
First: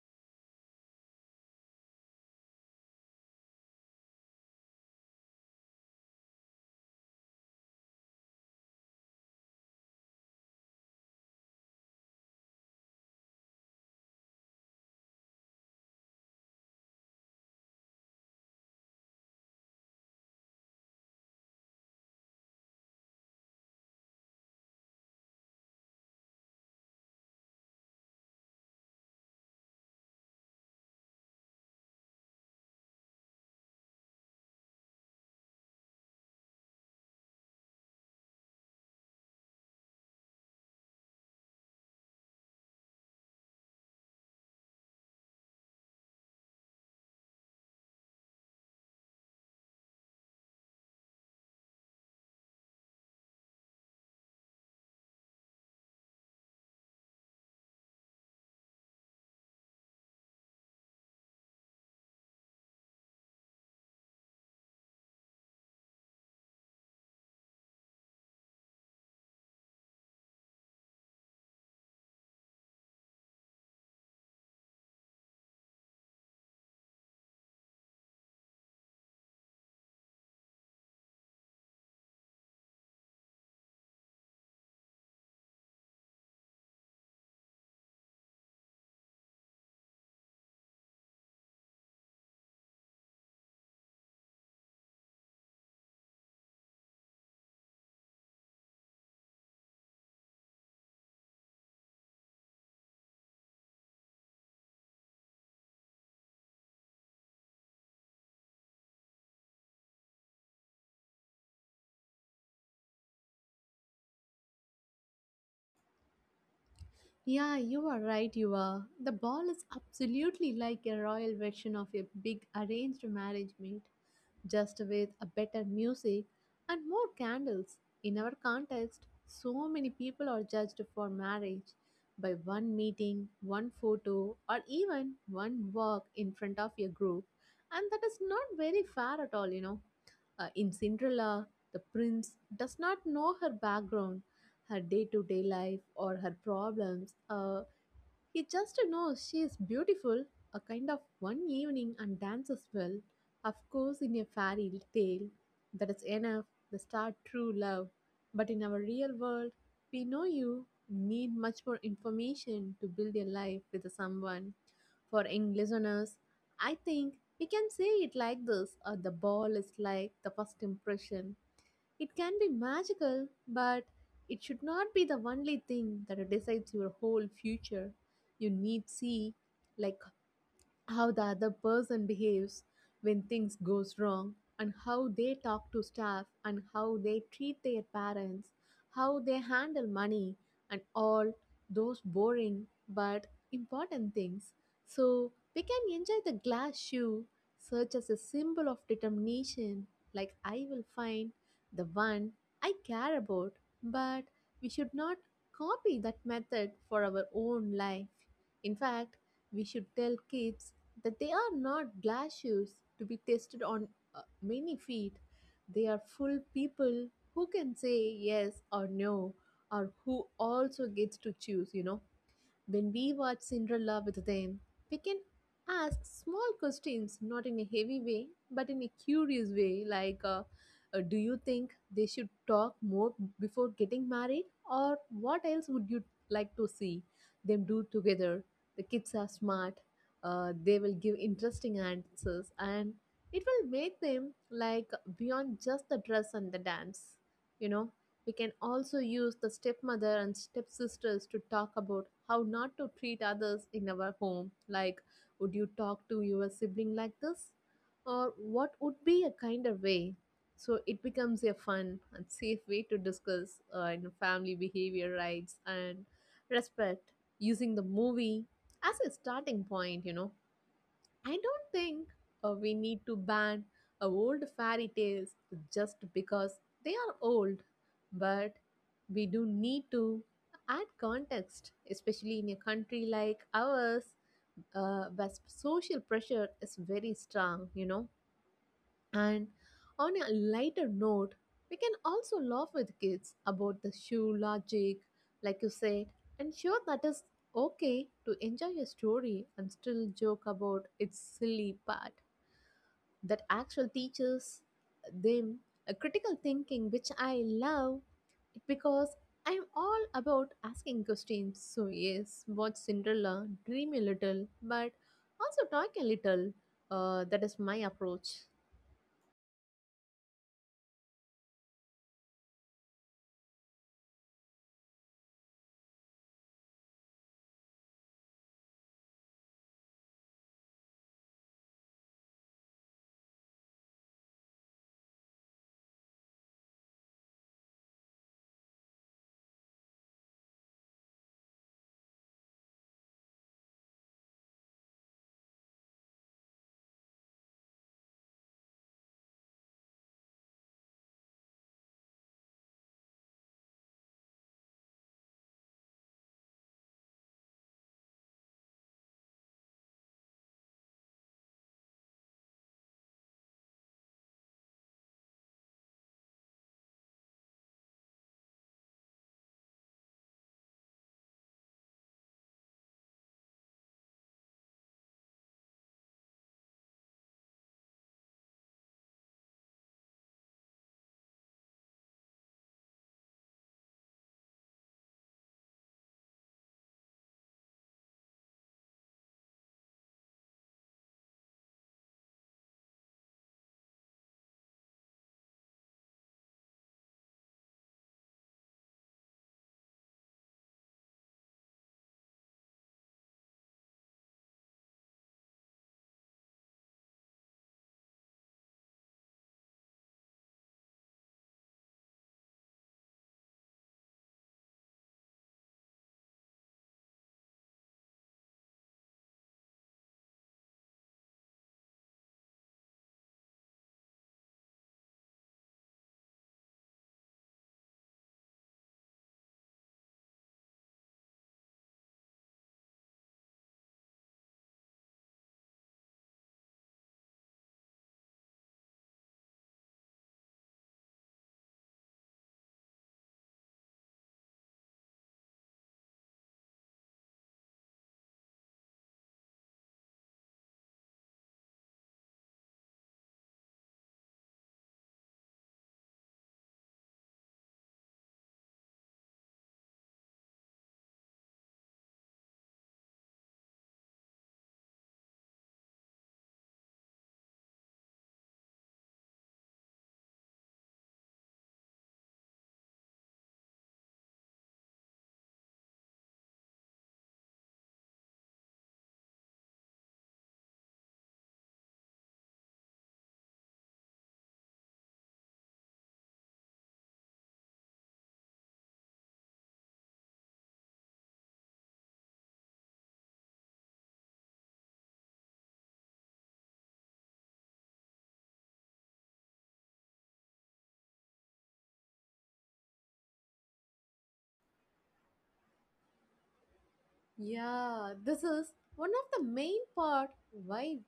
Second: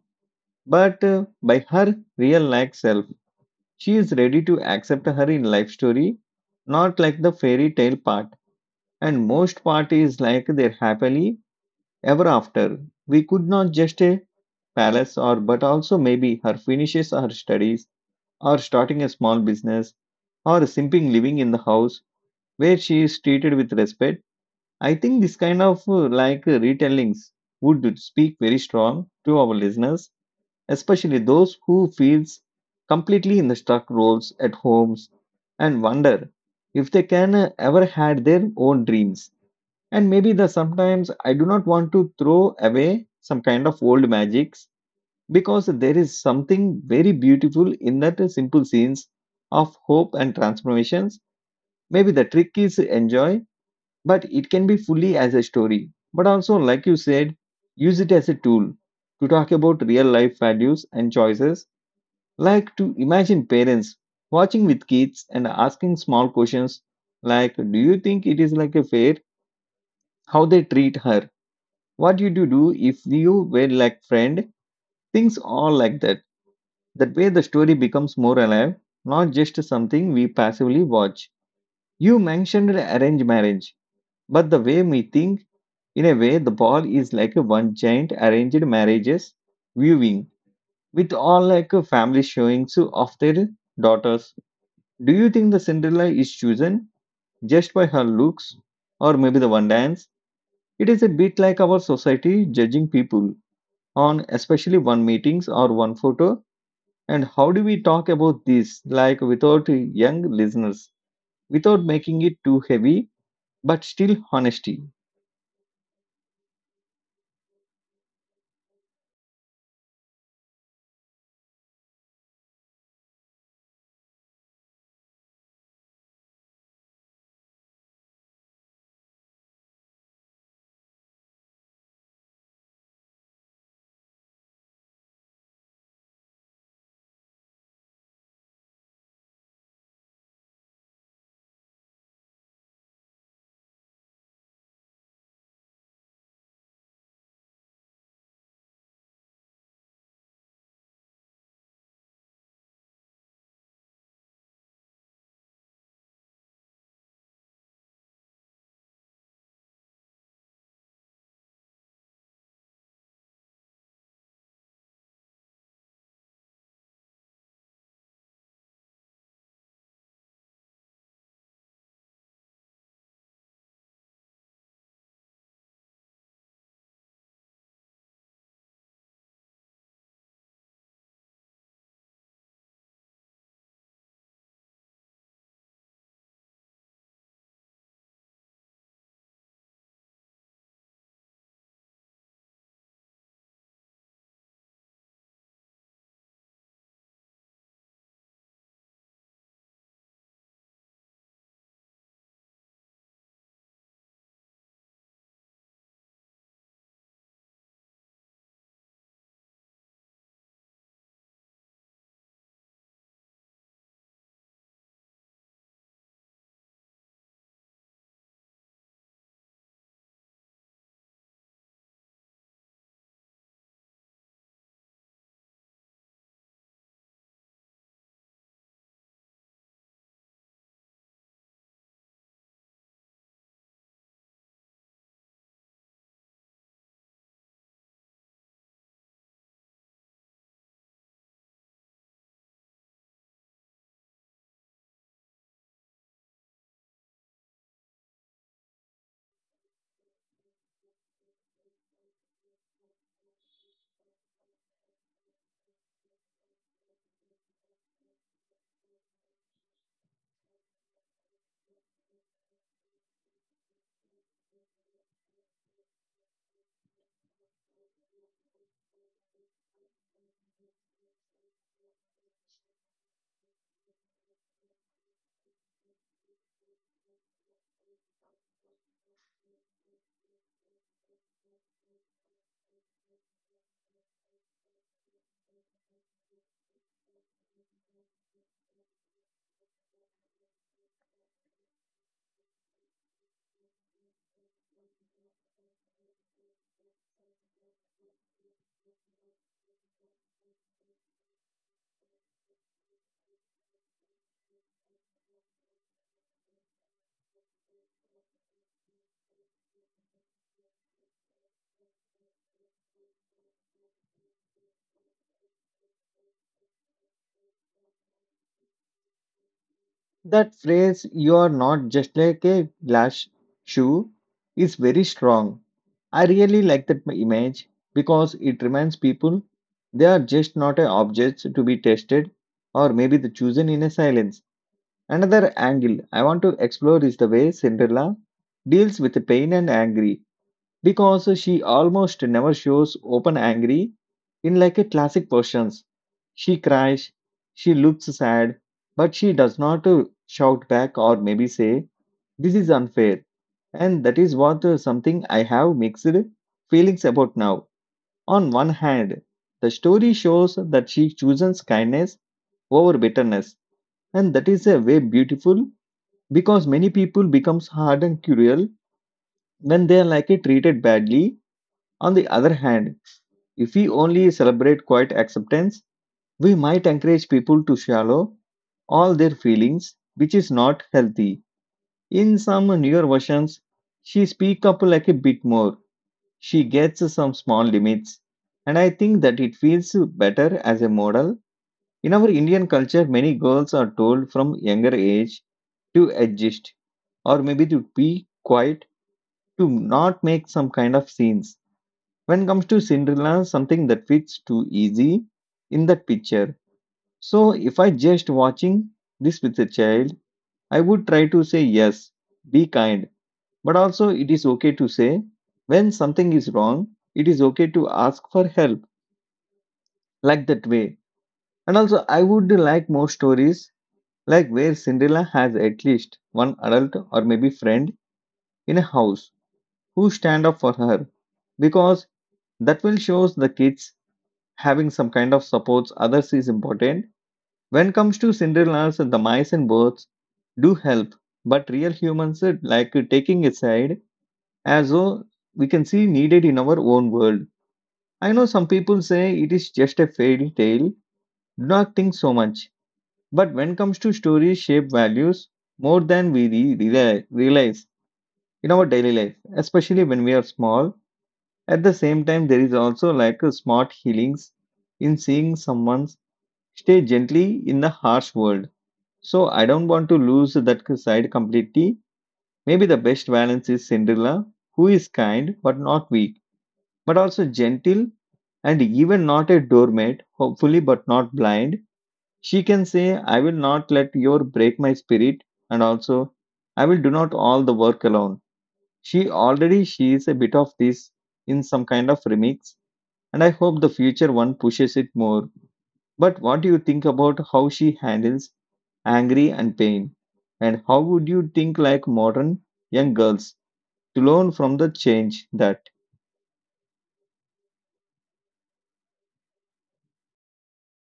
S1: but by her real life self, she is ready to accept her in life story, not like the fairy tale part. And most part is like their happily ever after. We could not just a palace or but also maybe her finishes her studies or starting a small business or simping living in the house where she is treated with respect. I think this kind of retellings would speak very strong to our listeners, especially those who feels completely in the stuck roles at homes and wonder if they can ever had their own dreams. And maybe the sometimes I do not want to throw away some kind of old magics because there is something very beautiful in that simple scenes of hope and transformations. Maybe the trick is enjoy, but it can be fully as a story. But also, like you said, use it as a tool to talk about real life values and choices, like to imagine parents watching with kids and asking small questions like, do you think it is like a fair how they treat her? What would you do if you were like friend? Things all like that. That way the story becomes more alive, not just something we passively watch. You mentioned arranged marriage, but the way we think, in a way, the ball is like a one giant arranged marriages viewing with all like a family showings of their daughters. Do you think the Cinderella is chosen just by her looks or maybe the one dance? It is a bit like our society judging people on especially one meetings or one photo. And how do we talk about this like without young listeners, without making it too heavy, but still honesty?
S2: Yeah, you are right, you are. The ball is absolutely like a royal version of a big arranged marriage meet, just with a better music and more candles. In our context, so many people are judged for marriage by one meeting, one photo, or even one walk in front of a group, and that is not very fair at all, you know. In Cinderella, the prince does not know her background, her day to day life, or her problems. He just knows she is beautiful, a kind of one evening, and dances well. Of course, in a fairy tale, that is enough, the star true love. But in our real world, we know you need much more information to build a life with someone. For young listeners, I think we can say it like this, or the ball is like the first impression. It can be magical, but it should not be the only thing that decides your whole future. You need see like how the other person behaves when things goes wrong, and how they talk to staff, and how they treat their parents, how they handle money, and all those boring but important things. So we can enjoy the glass shoe such as a symbol of determination, like I will find the one I care about, but we should not copy that method for our own life. In fact, we should tell kids that they are not glass shoes to be tested on many feet. They are full people who can say yes or no, or who also gets to choose, you know. When we watch Cinderella with them, we can ask small questions, not in a heavy way, but in a curious way, like do you think they should talk more before getting married? Or what else would you like to see them do together? The kids are smart, they will give interesting answers, and it will make them like beyond just the dress and the dance, you know. We can also use the stepmother and stepsisters to talk about how not to treat others in our home. Like, would you talk to your sibling like this? Or what would be a kinder way? So it becomes a fun and safe way to discuss family behavior rights and respect using the movie as a starting point, you know. I don't think we need to ban old fairy tales just because they are old, but we do need to add context, especially in a country like ours, where social pressure is very strong, you know. And on a lighter note, we can also laugh with kids about the shoe logic, like you said, and sure that is okay to enjoy a story and still joke about its silly part that actually teaches them a critical thinking, which I love because I'm all about asking questions. So, yes, watch Cinderella, dream a little, but also talk a little. That is my approach.
S1: That phrase, you are not just like a glass shoe, is very strong. I really like that image because it reminds people they are just not a objects to be tested or maybe the chosen in a silence. Another angle I want to explore is the way Cinderella deals with the pain and angry, because she almost never shows open angry in like a classic persons. She cries, she looks sad, but she does not shout back or maybe say this is unfair. And that is what something I have mixed feelings about now. On one hand, the story shows that she chooses kindness over bitterness, and that is a way beautiful because many people becomes hard and cruel when they are treated badly. On the other hand, if we only celebrate quiet acceptance, we might encourage people to shallow all their feelings, which is not healthy. In some newer versions, she speak up like a bit more. She gets some small limits. And I think that it feels better as a model. In our Indian culture, many girls are told from younger age to adjust or maybe to be quiet, to not make some kind of scenes. When it comes to Cinderella, something that fits too easy in that picture. So if I just watching this with a child, I would try to say yes, be kind, but also it is okay to say when something is wrong, it is okay to ask for help, like that way. And also I would like more stories like where Cinderella has at least one adult or maybe friend in a house who stand up for her, because that will shows the kids having some kind of supports others is important. When comes to Cinderella's, the mice and birds do help, but real humans taking a side as though we can see needed in our own world. I know some people say it is just a fairy tale, do not think so much. But when comes to stories shape values more than we realize in our daily life, especially when we are small. At the same time, there is also like a smart healings in seeing someone's stay gently in the harsh world. So I don't want to lose that side completely. Maybe the best balance is Cinderella, who is kind but not weak, but also gentle and even not a doormat, hopefully but not blind. She can say, I will not let your break my spirit, and also I will do not all the work alone. She is a bit of this in some kind of remix, and I hope the future one pushes it more. But what do you think about how she handles angry and pain? And how would you think like modern young girls to learn from the change that
S2: Yeah, this is one of the main part why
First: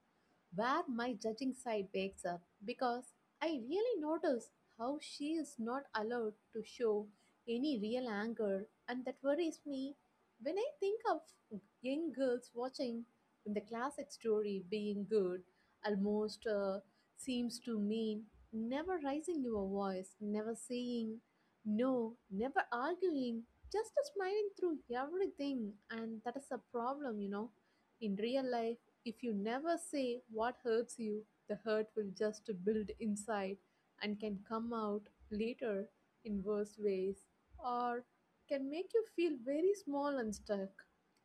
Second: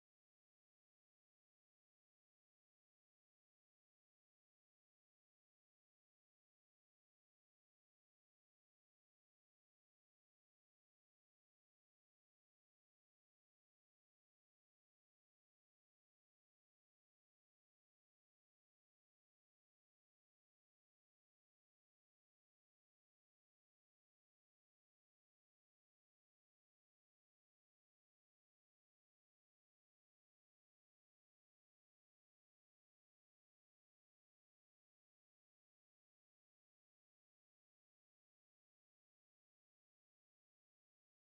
S2: where my judging side wakes up because I really notice how she is not allowed to show any real anger, and that worries me when I think of young girls watching the classic story being good almost seems to mean never raising your voice, never saying no, never arguing, just smiling through everything, and that is a problem, you know. In real life, if you never say what hurts you, the hurt will just build inside and can come out later in worse ways or can make you feel very small and stuck.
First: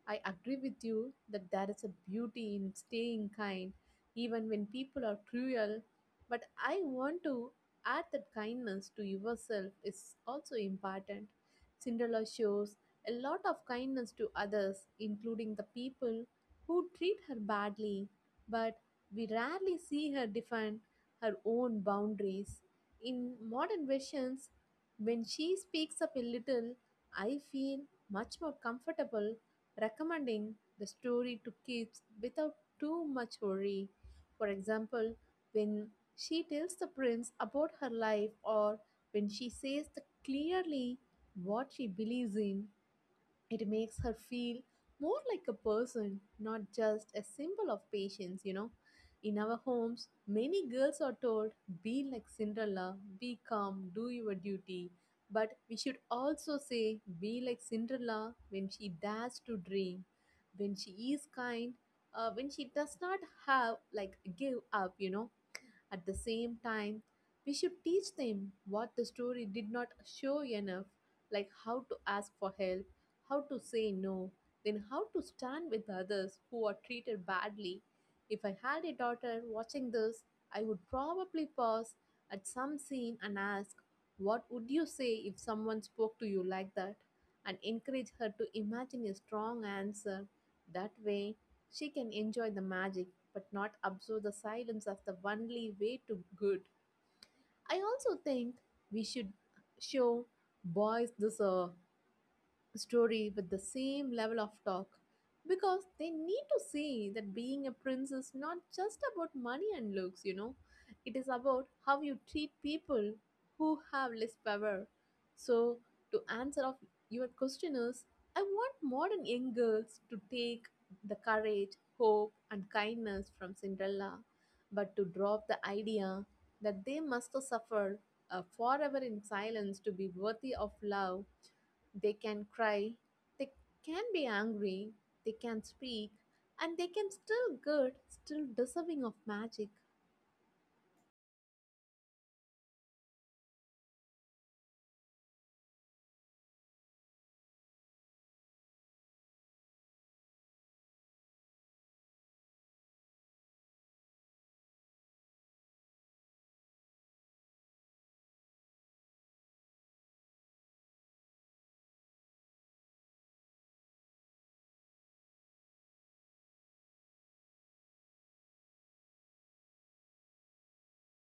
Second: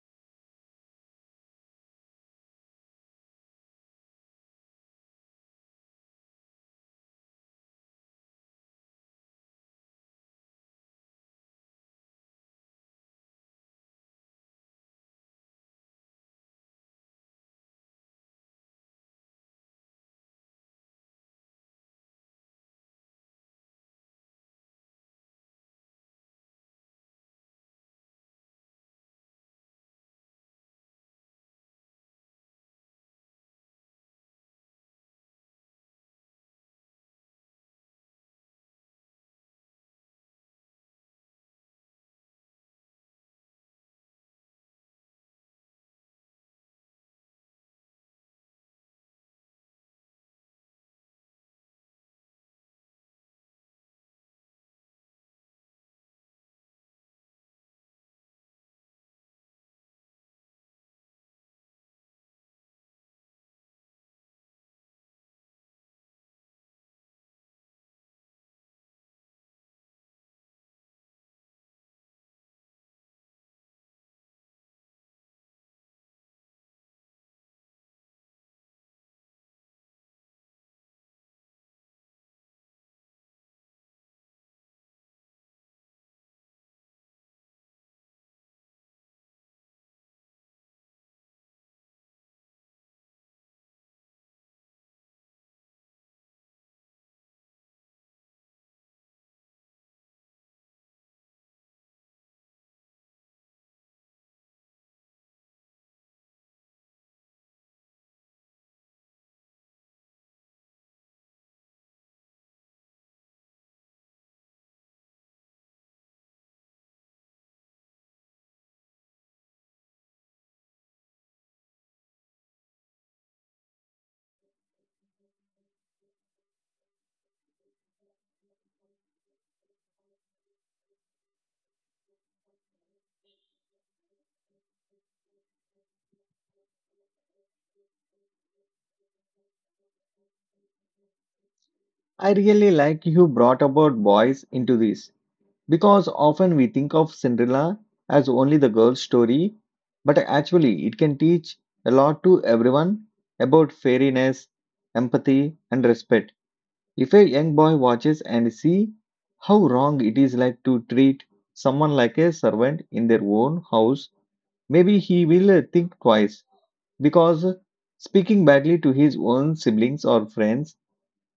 S2: I agree with you that there is a beauty in staying kind even when people are cruel, but I want to add that kindness to yourself is also important. Cinderella shows a lot of kindness to others, including the people who treat her badly, but we rarely see her defend her own boundaries. In modern versions, when she speaks up a little, I feel much more comfortable recommending the story to kids without too much worry. For example, when she tells the prince about her life or when she says the clearly what she believes in, it makes her feel more like a person, not just a symbol of patience, you know. In our homes, many girls are told, be like Cinderella, be calm, do your duty. But we should also say, be like Cinderella when she dares to dream, when she is kind, when she does not have, like, give up, you know at the same time, we should teach them what the story did not show enough, like how to ask for help, how to say no, then how to stand with others who are treated badly. If I had a daughter watching this, I would probably pause at some scene and ask, what would you say if someone spoke to you like that? And encourage her to imagine a strong answer. That way, she can enjoy the magic but not absorb the silence as the only way to good. I also think we should show boys this story with the same level of talk because they need to see that being a prince is not just about money and looks, you know, it is about how you treat people who have less power. So, to answer of your question is, I want modern young girls to take the courage, hope, and kindness from Cinderella, but to drop the idea that they must suffer forever in silence to be worthy of love they can cry, they can be angry, they can speak, and they can still good, still deserving of magic.
S1: I really like you brought about boys into this, because often we think of Cinderella as only the girl's story, but actually it can teach a lot to everyone about fairiness, empathy, and respect. If a young boy watches and see how wrong it is like to treat someone like a servant in their own house, maybe he will think twice because speaking badly to his own siblings or friends,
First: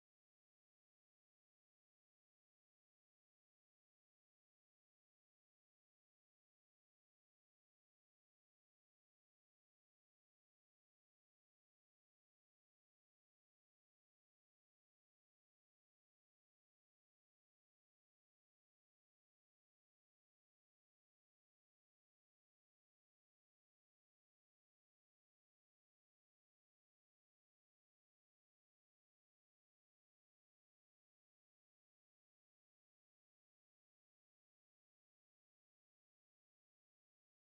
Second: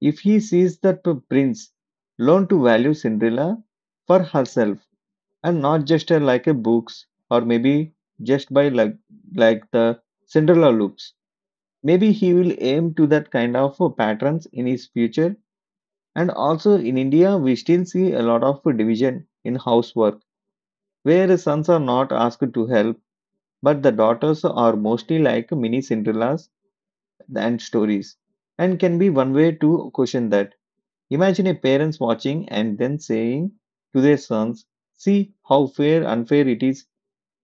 S1: if he sees that prince learn to value Cinderella for herself and not just like a books or maybe just by like the Cinderella looks, maybe he will aim to that kind of patterns in his future. And also in India, we still see a lot of division in housework, where sons are not asked to help, but the daughters are mostly like mini Cinderellas and stories, and can be one way to question that. Imagine a parents watching and then saying to their sons, "See how fair unfair it is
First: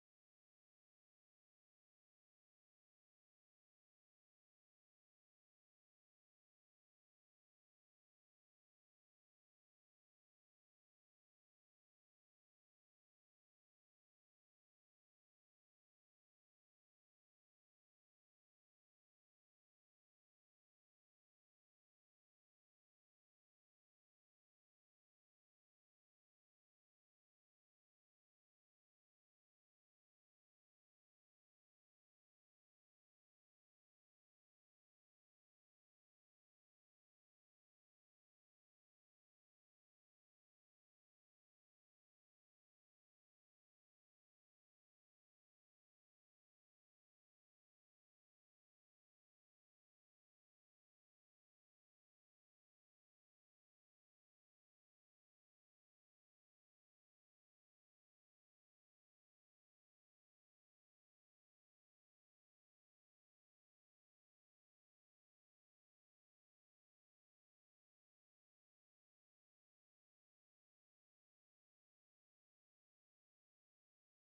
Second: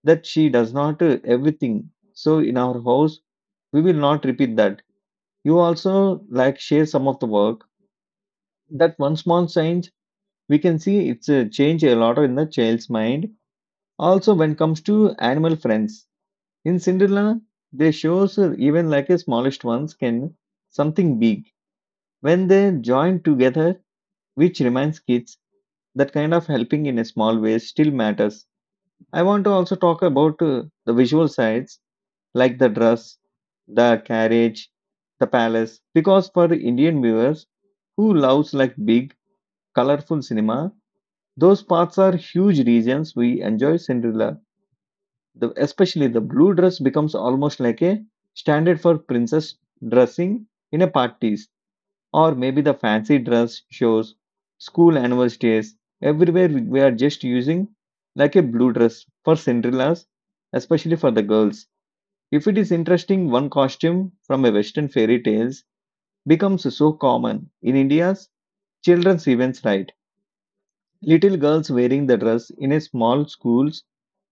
S1: that she does not everything. So in our house, we will not repeat that. You also like share some of the work." That one small change we can see it's changed a lot in the child's mind. Also, when it comes to animal friends, in Cinderella, they shows even like a smallest ones can something big when they join together, which reminds kids that kind of helping in a small way still matters. I want to also talk about the visual sides like the dress, the carriage, the palace, because for Indian viewers who loves like big, colorful cinema, those parts are huge reasons we enjoy Cinderella. The, especially the blue dress becomes almost like a standard for princess dressing in a parties or maybe the fancy dress shows, school anniversaries. Everywhere we are just using like a blue dress for Cinderella's, especially for the girls. If it is interesting, one costume from a Western fairy tales becomes so common in India's children's events, right? Little girls wearing the dress in a small schools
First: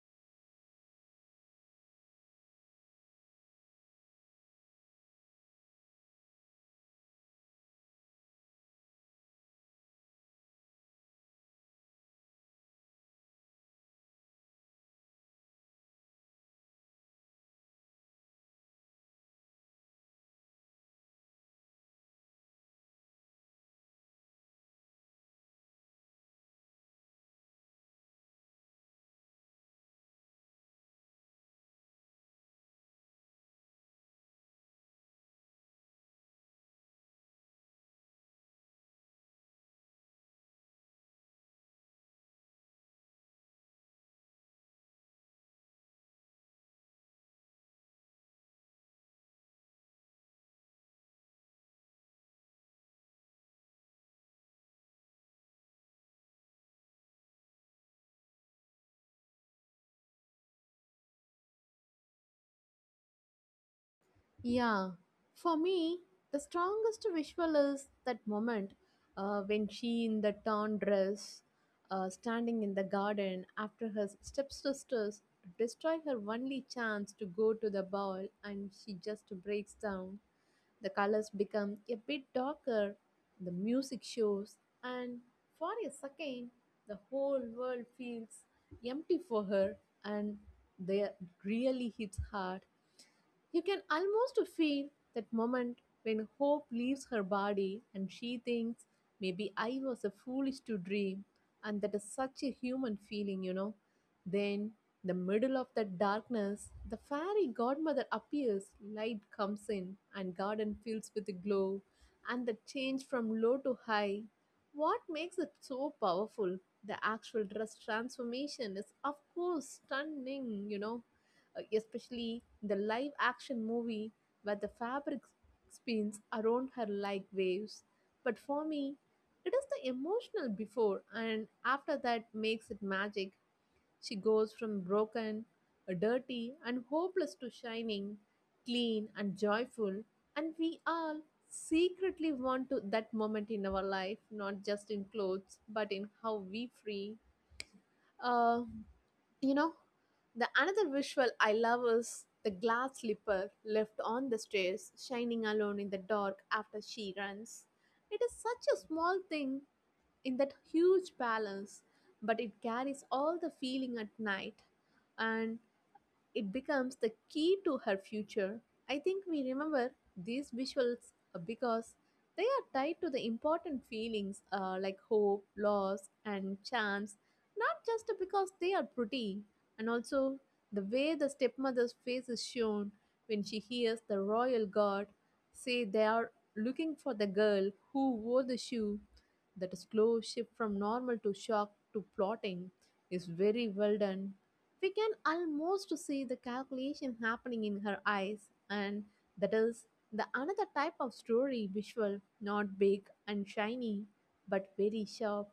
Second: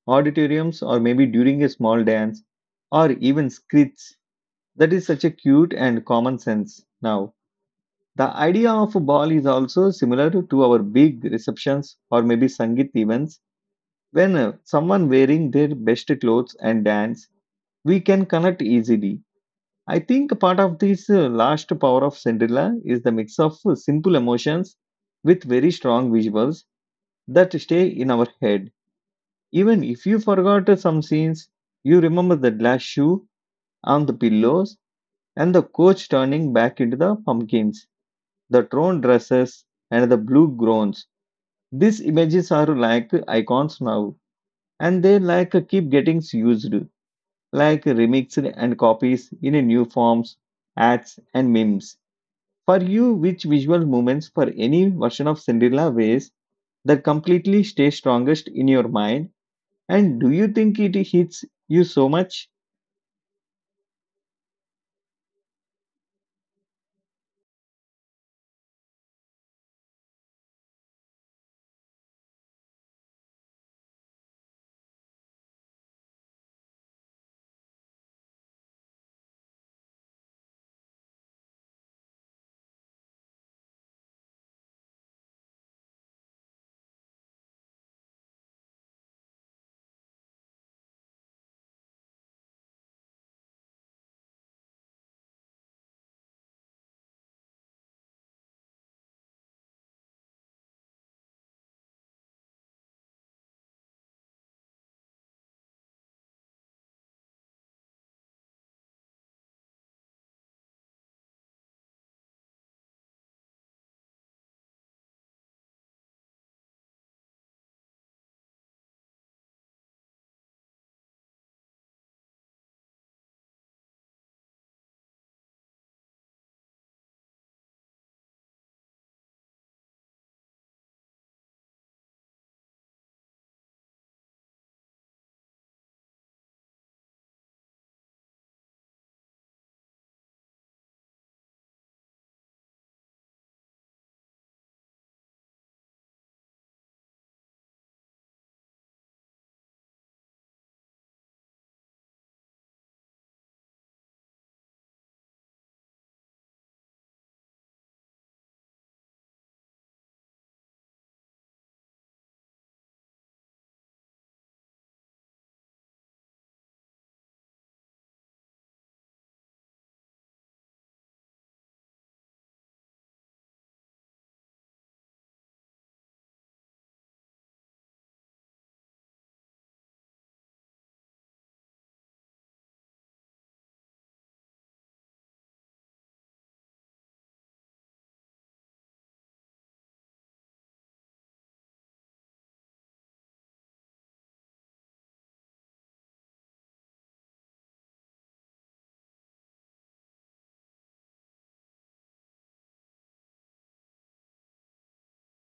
S1: auditoriums, or maybe during a small dance, or even skits. That is such a cute and common sense now. The idea of a ball is also similar to our big receptions or maybe Sangit events. When someone wearing their best clothes and dance, we can connect easily. I think part of this last power of Cinderella is the mix of simple emotions with very strong visuals that stay in our head. Even if you forgot some scenes, you remember the glass shoe on the pillows and the coach turning back into the pumpkins, the torn dresses and the blue groans. These images are like icons now and they like keep getting used, like remixed and copies in new forms, ads and memes. For you, which visual moments for any version of Cinderella ways that completely stay strongest in your mind? And do you think it hits you so much?
S2: Yeah, for me, the strongest visual is that moment when she in the torn dress, standing in the garden after her stepsisters destroy her only chance to go to the ball, and she just breaks down. The colors become a bit darker, the music shows, and for a second, the whole world feels empty for her and that really hits hard. You can almost feel that moment when hope leaves her body and she thinks, maybe I was a foolish to dream, and that is such a human feeling, you know. Then, the middle of that darkness, the fairy godmother appears, light comes in, and garden fills with a glow, and the change from low to high. What makes it so powerful? The actual dress transformation is, of course, stunning, you know, especially in the live action movie where the fabric spins around her like waves. But for me, it is the emotional before and after that makes it magic. She goes from broken, dirty, and hopeless to shining, clean, and joyful. And we all secretly want to that moment in our life, not just in clothes, but in how we free. Uh, you know, the another visual I love is the glass slipper left on the stairs, shining alone in the dark after she runs. It is such a small thing in that huge palace, but it carries all the feeling at night. And it becomes the key to her future. I think we remember these visuals because they are tied to the important feelings like hope, loss, and chance, not just because they are pretty, and also the way the stepmother's face is shown when she hears the royal guard say they are looking for the girl who wore the shoe. That slow shift from normal to shock to plotting is very well done we can almost see the calculation happening in her eyes, and that is the another type of story visual, not big and shiny, but very sharp.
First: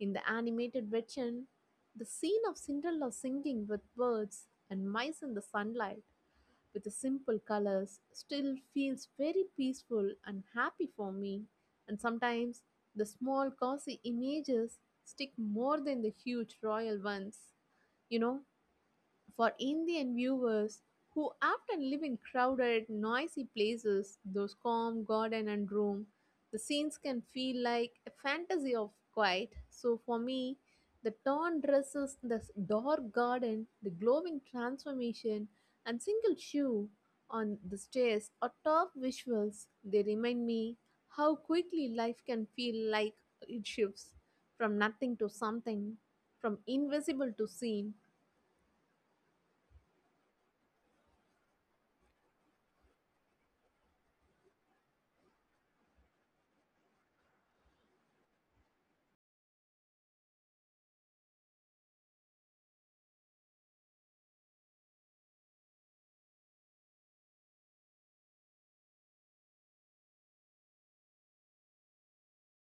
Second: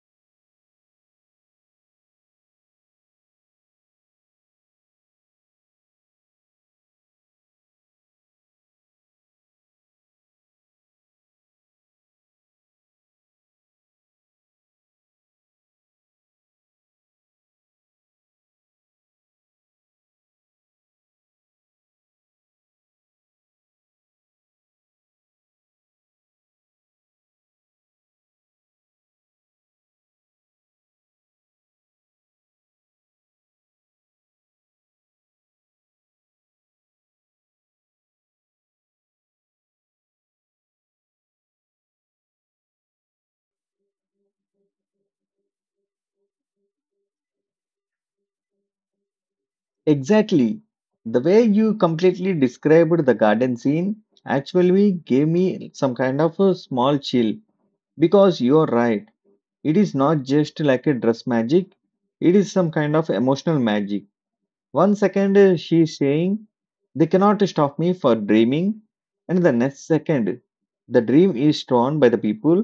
S2: In the animated version, the scene of Cinderella singing with birds and mice in the sunlight with the simple colors still feels very peaceful and happy for me. And sometimes the small cozy images stick more than the huge royal ones. You know, for Indian viewers who often live in crowded, noisy places, those calm garden and room, the scenes can feel like a fantasy of quiet. So for me, the torn dresses, the s- dark garden, the glowing transformation, and single shoe on the stairs are top visuals. They remind me how quickly life can feel like it shifts from nothing to something, from invisible to seen.
S1: Exactly. The way you completely described the garden scene actually gave me some kind of a small chill because you're right. It is not just like a dress magic, it is some kind of emotional magic. One second she's saying, "They cannot stop me for dreaming," and the next second, the dream is torn by the people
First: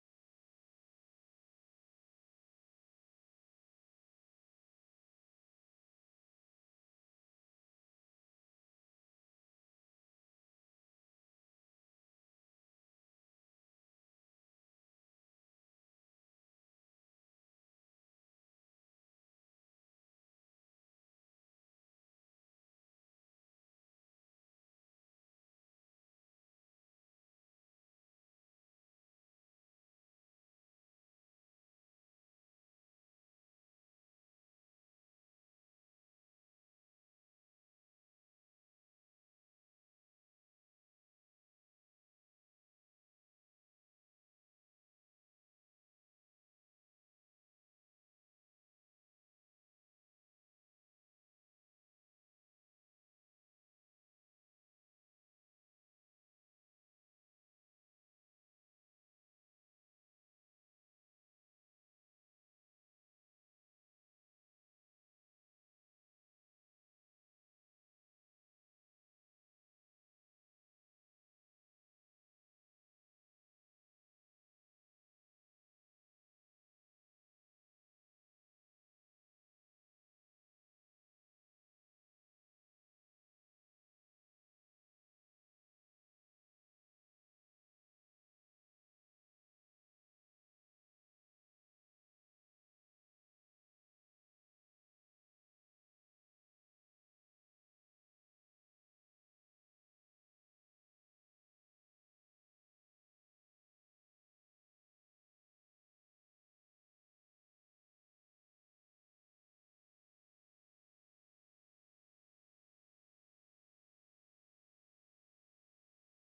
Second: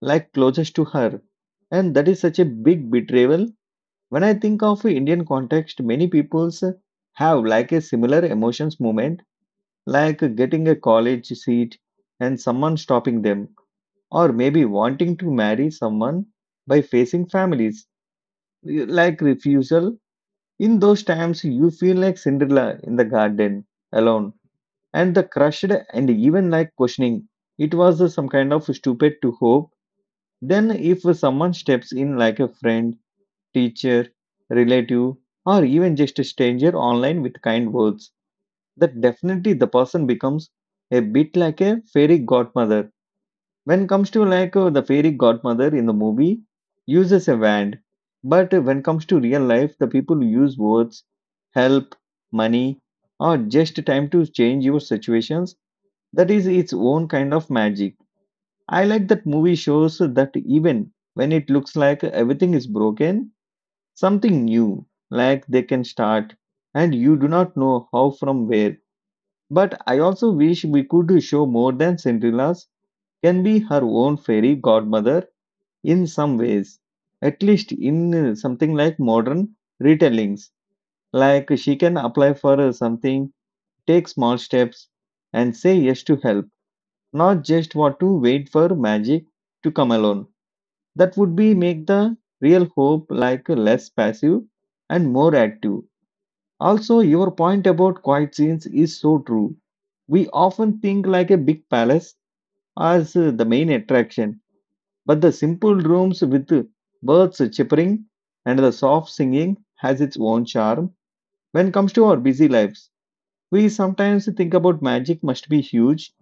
S1: like closest to her. And that is such a big betrayal. When I think of Indian context, many peoples have like a similar emotions moment, like getting a college seat and someone stopping them, or maybe wanting to marry someone by facing families, like refusal. In those times, you feel like Cinderella in the garden alone, and the crushed and even like questioning. It was some kind of stupid to hope. Then, if someone steps in like a friend, teacher, relative, or even just a stranger online with kind words, that definitely the person becomes a bit like a fairy godmother. When comes to the fairy godmother in the movie, uses a wand, but when comes to real life, the people use words, help, money, or just time to change your situations. That is its own kind of magic. I like that movie shows that even when it looks like everything is broken, something new like they can start and you do not know how from where. But I also wish we could show more than Cinderella's can be her own fairy godmother in some ways, at least in something like modern retellings, like she can apply for something, take small steps and say yes to help, not just what to wait for magic to come alone. That would be make the real hope like less passive and more active. Also, your point about quiet scenes is so true. We often think like a big palace as the main attraction, but the simple rooms with birds chirping and the soft singing has its own charm. When it comes to our busy lives, we sometimes think about magic must be huge,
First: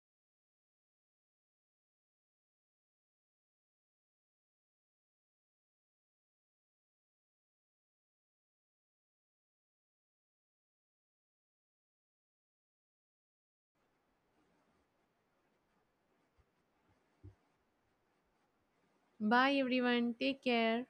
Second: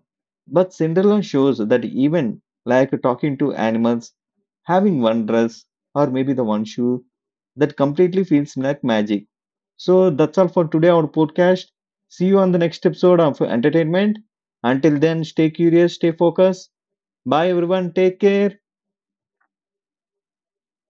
S1: but Cinderella shows that even like talking to animals, having one dress or maybe the one shoe, that completely feels like magic. So that's all for today, our podcast. See you on the next episode of Entertainment. Until then, stay curious, stay focused. Bye, everyone. Take care.
S2: Bye everyone. Take care.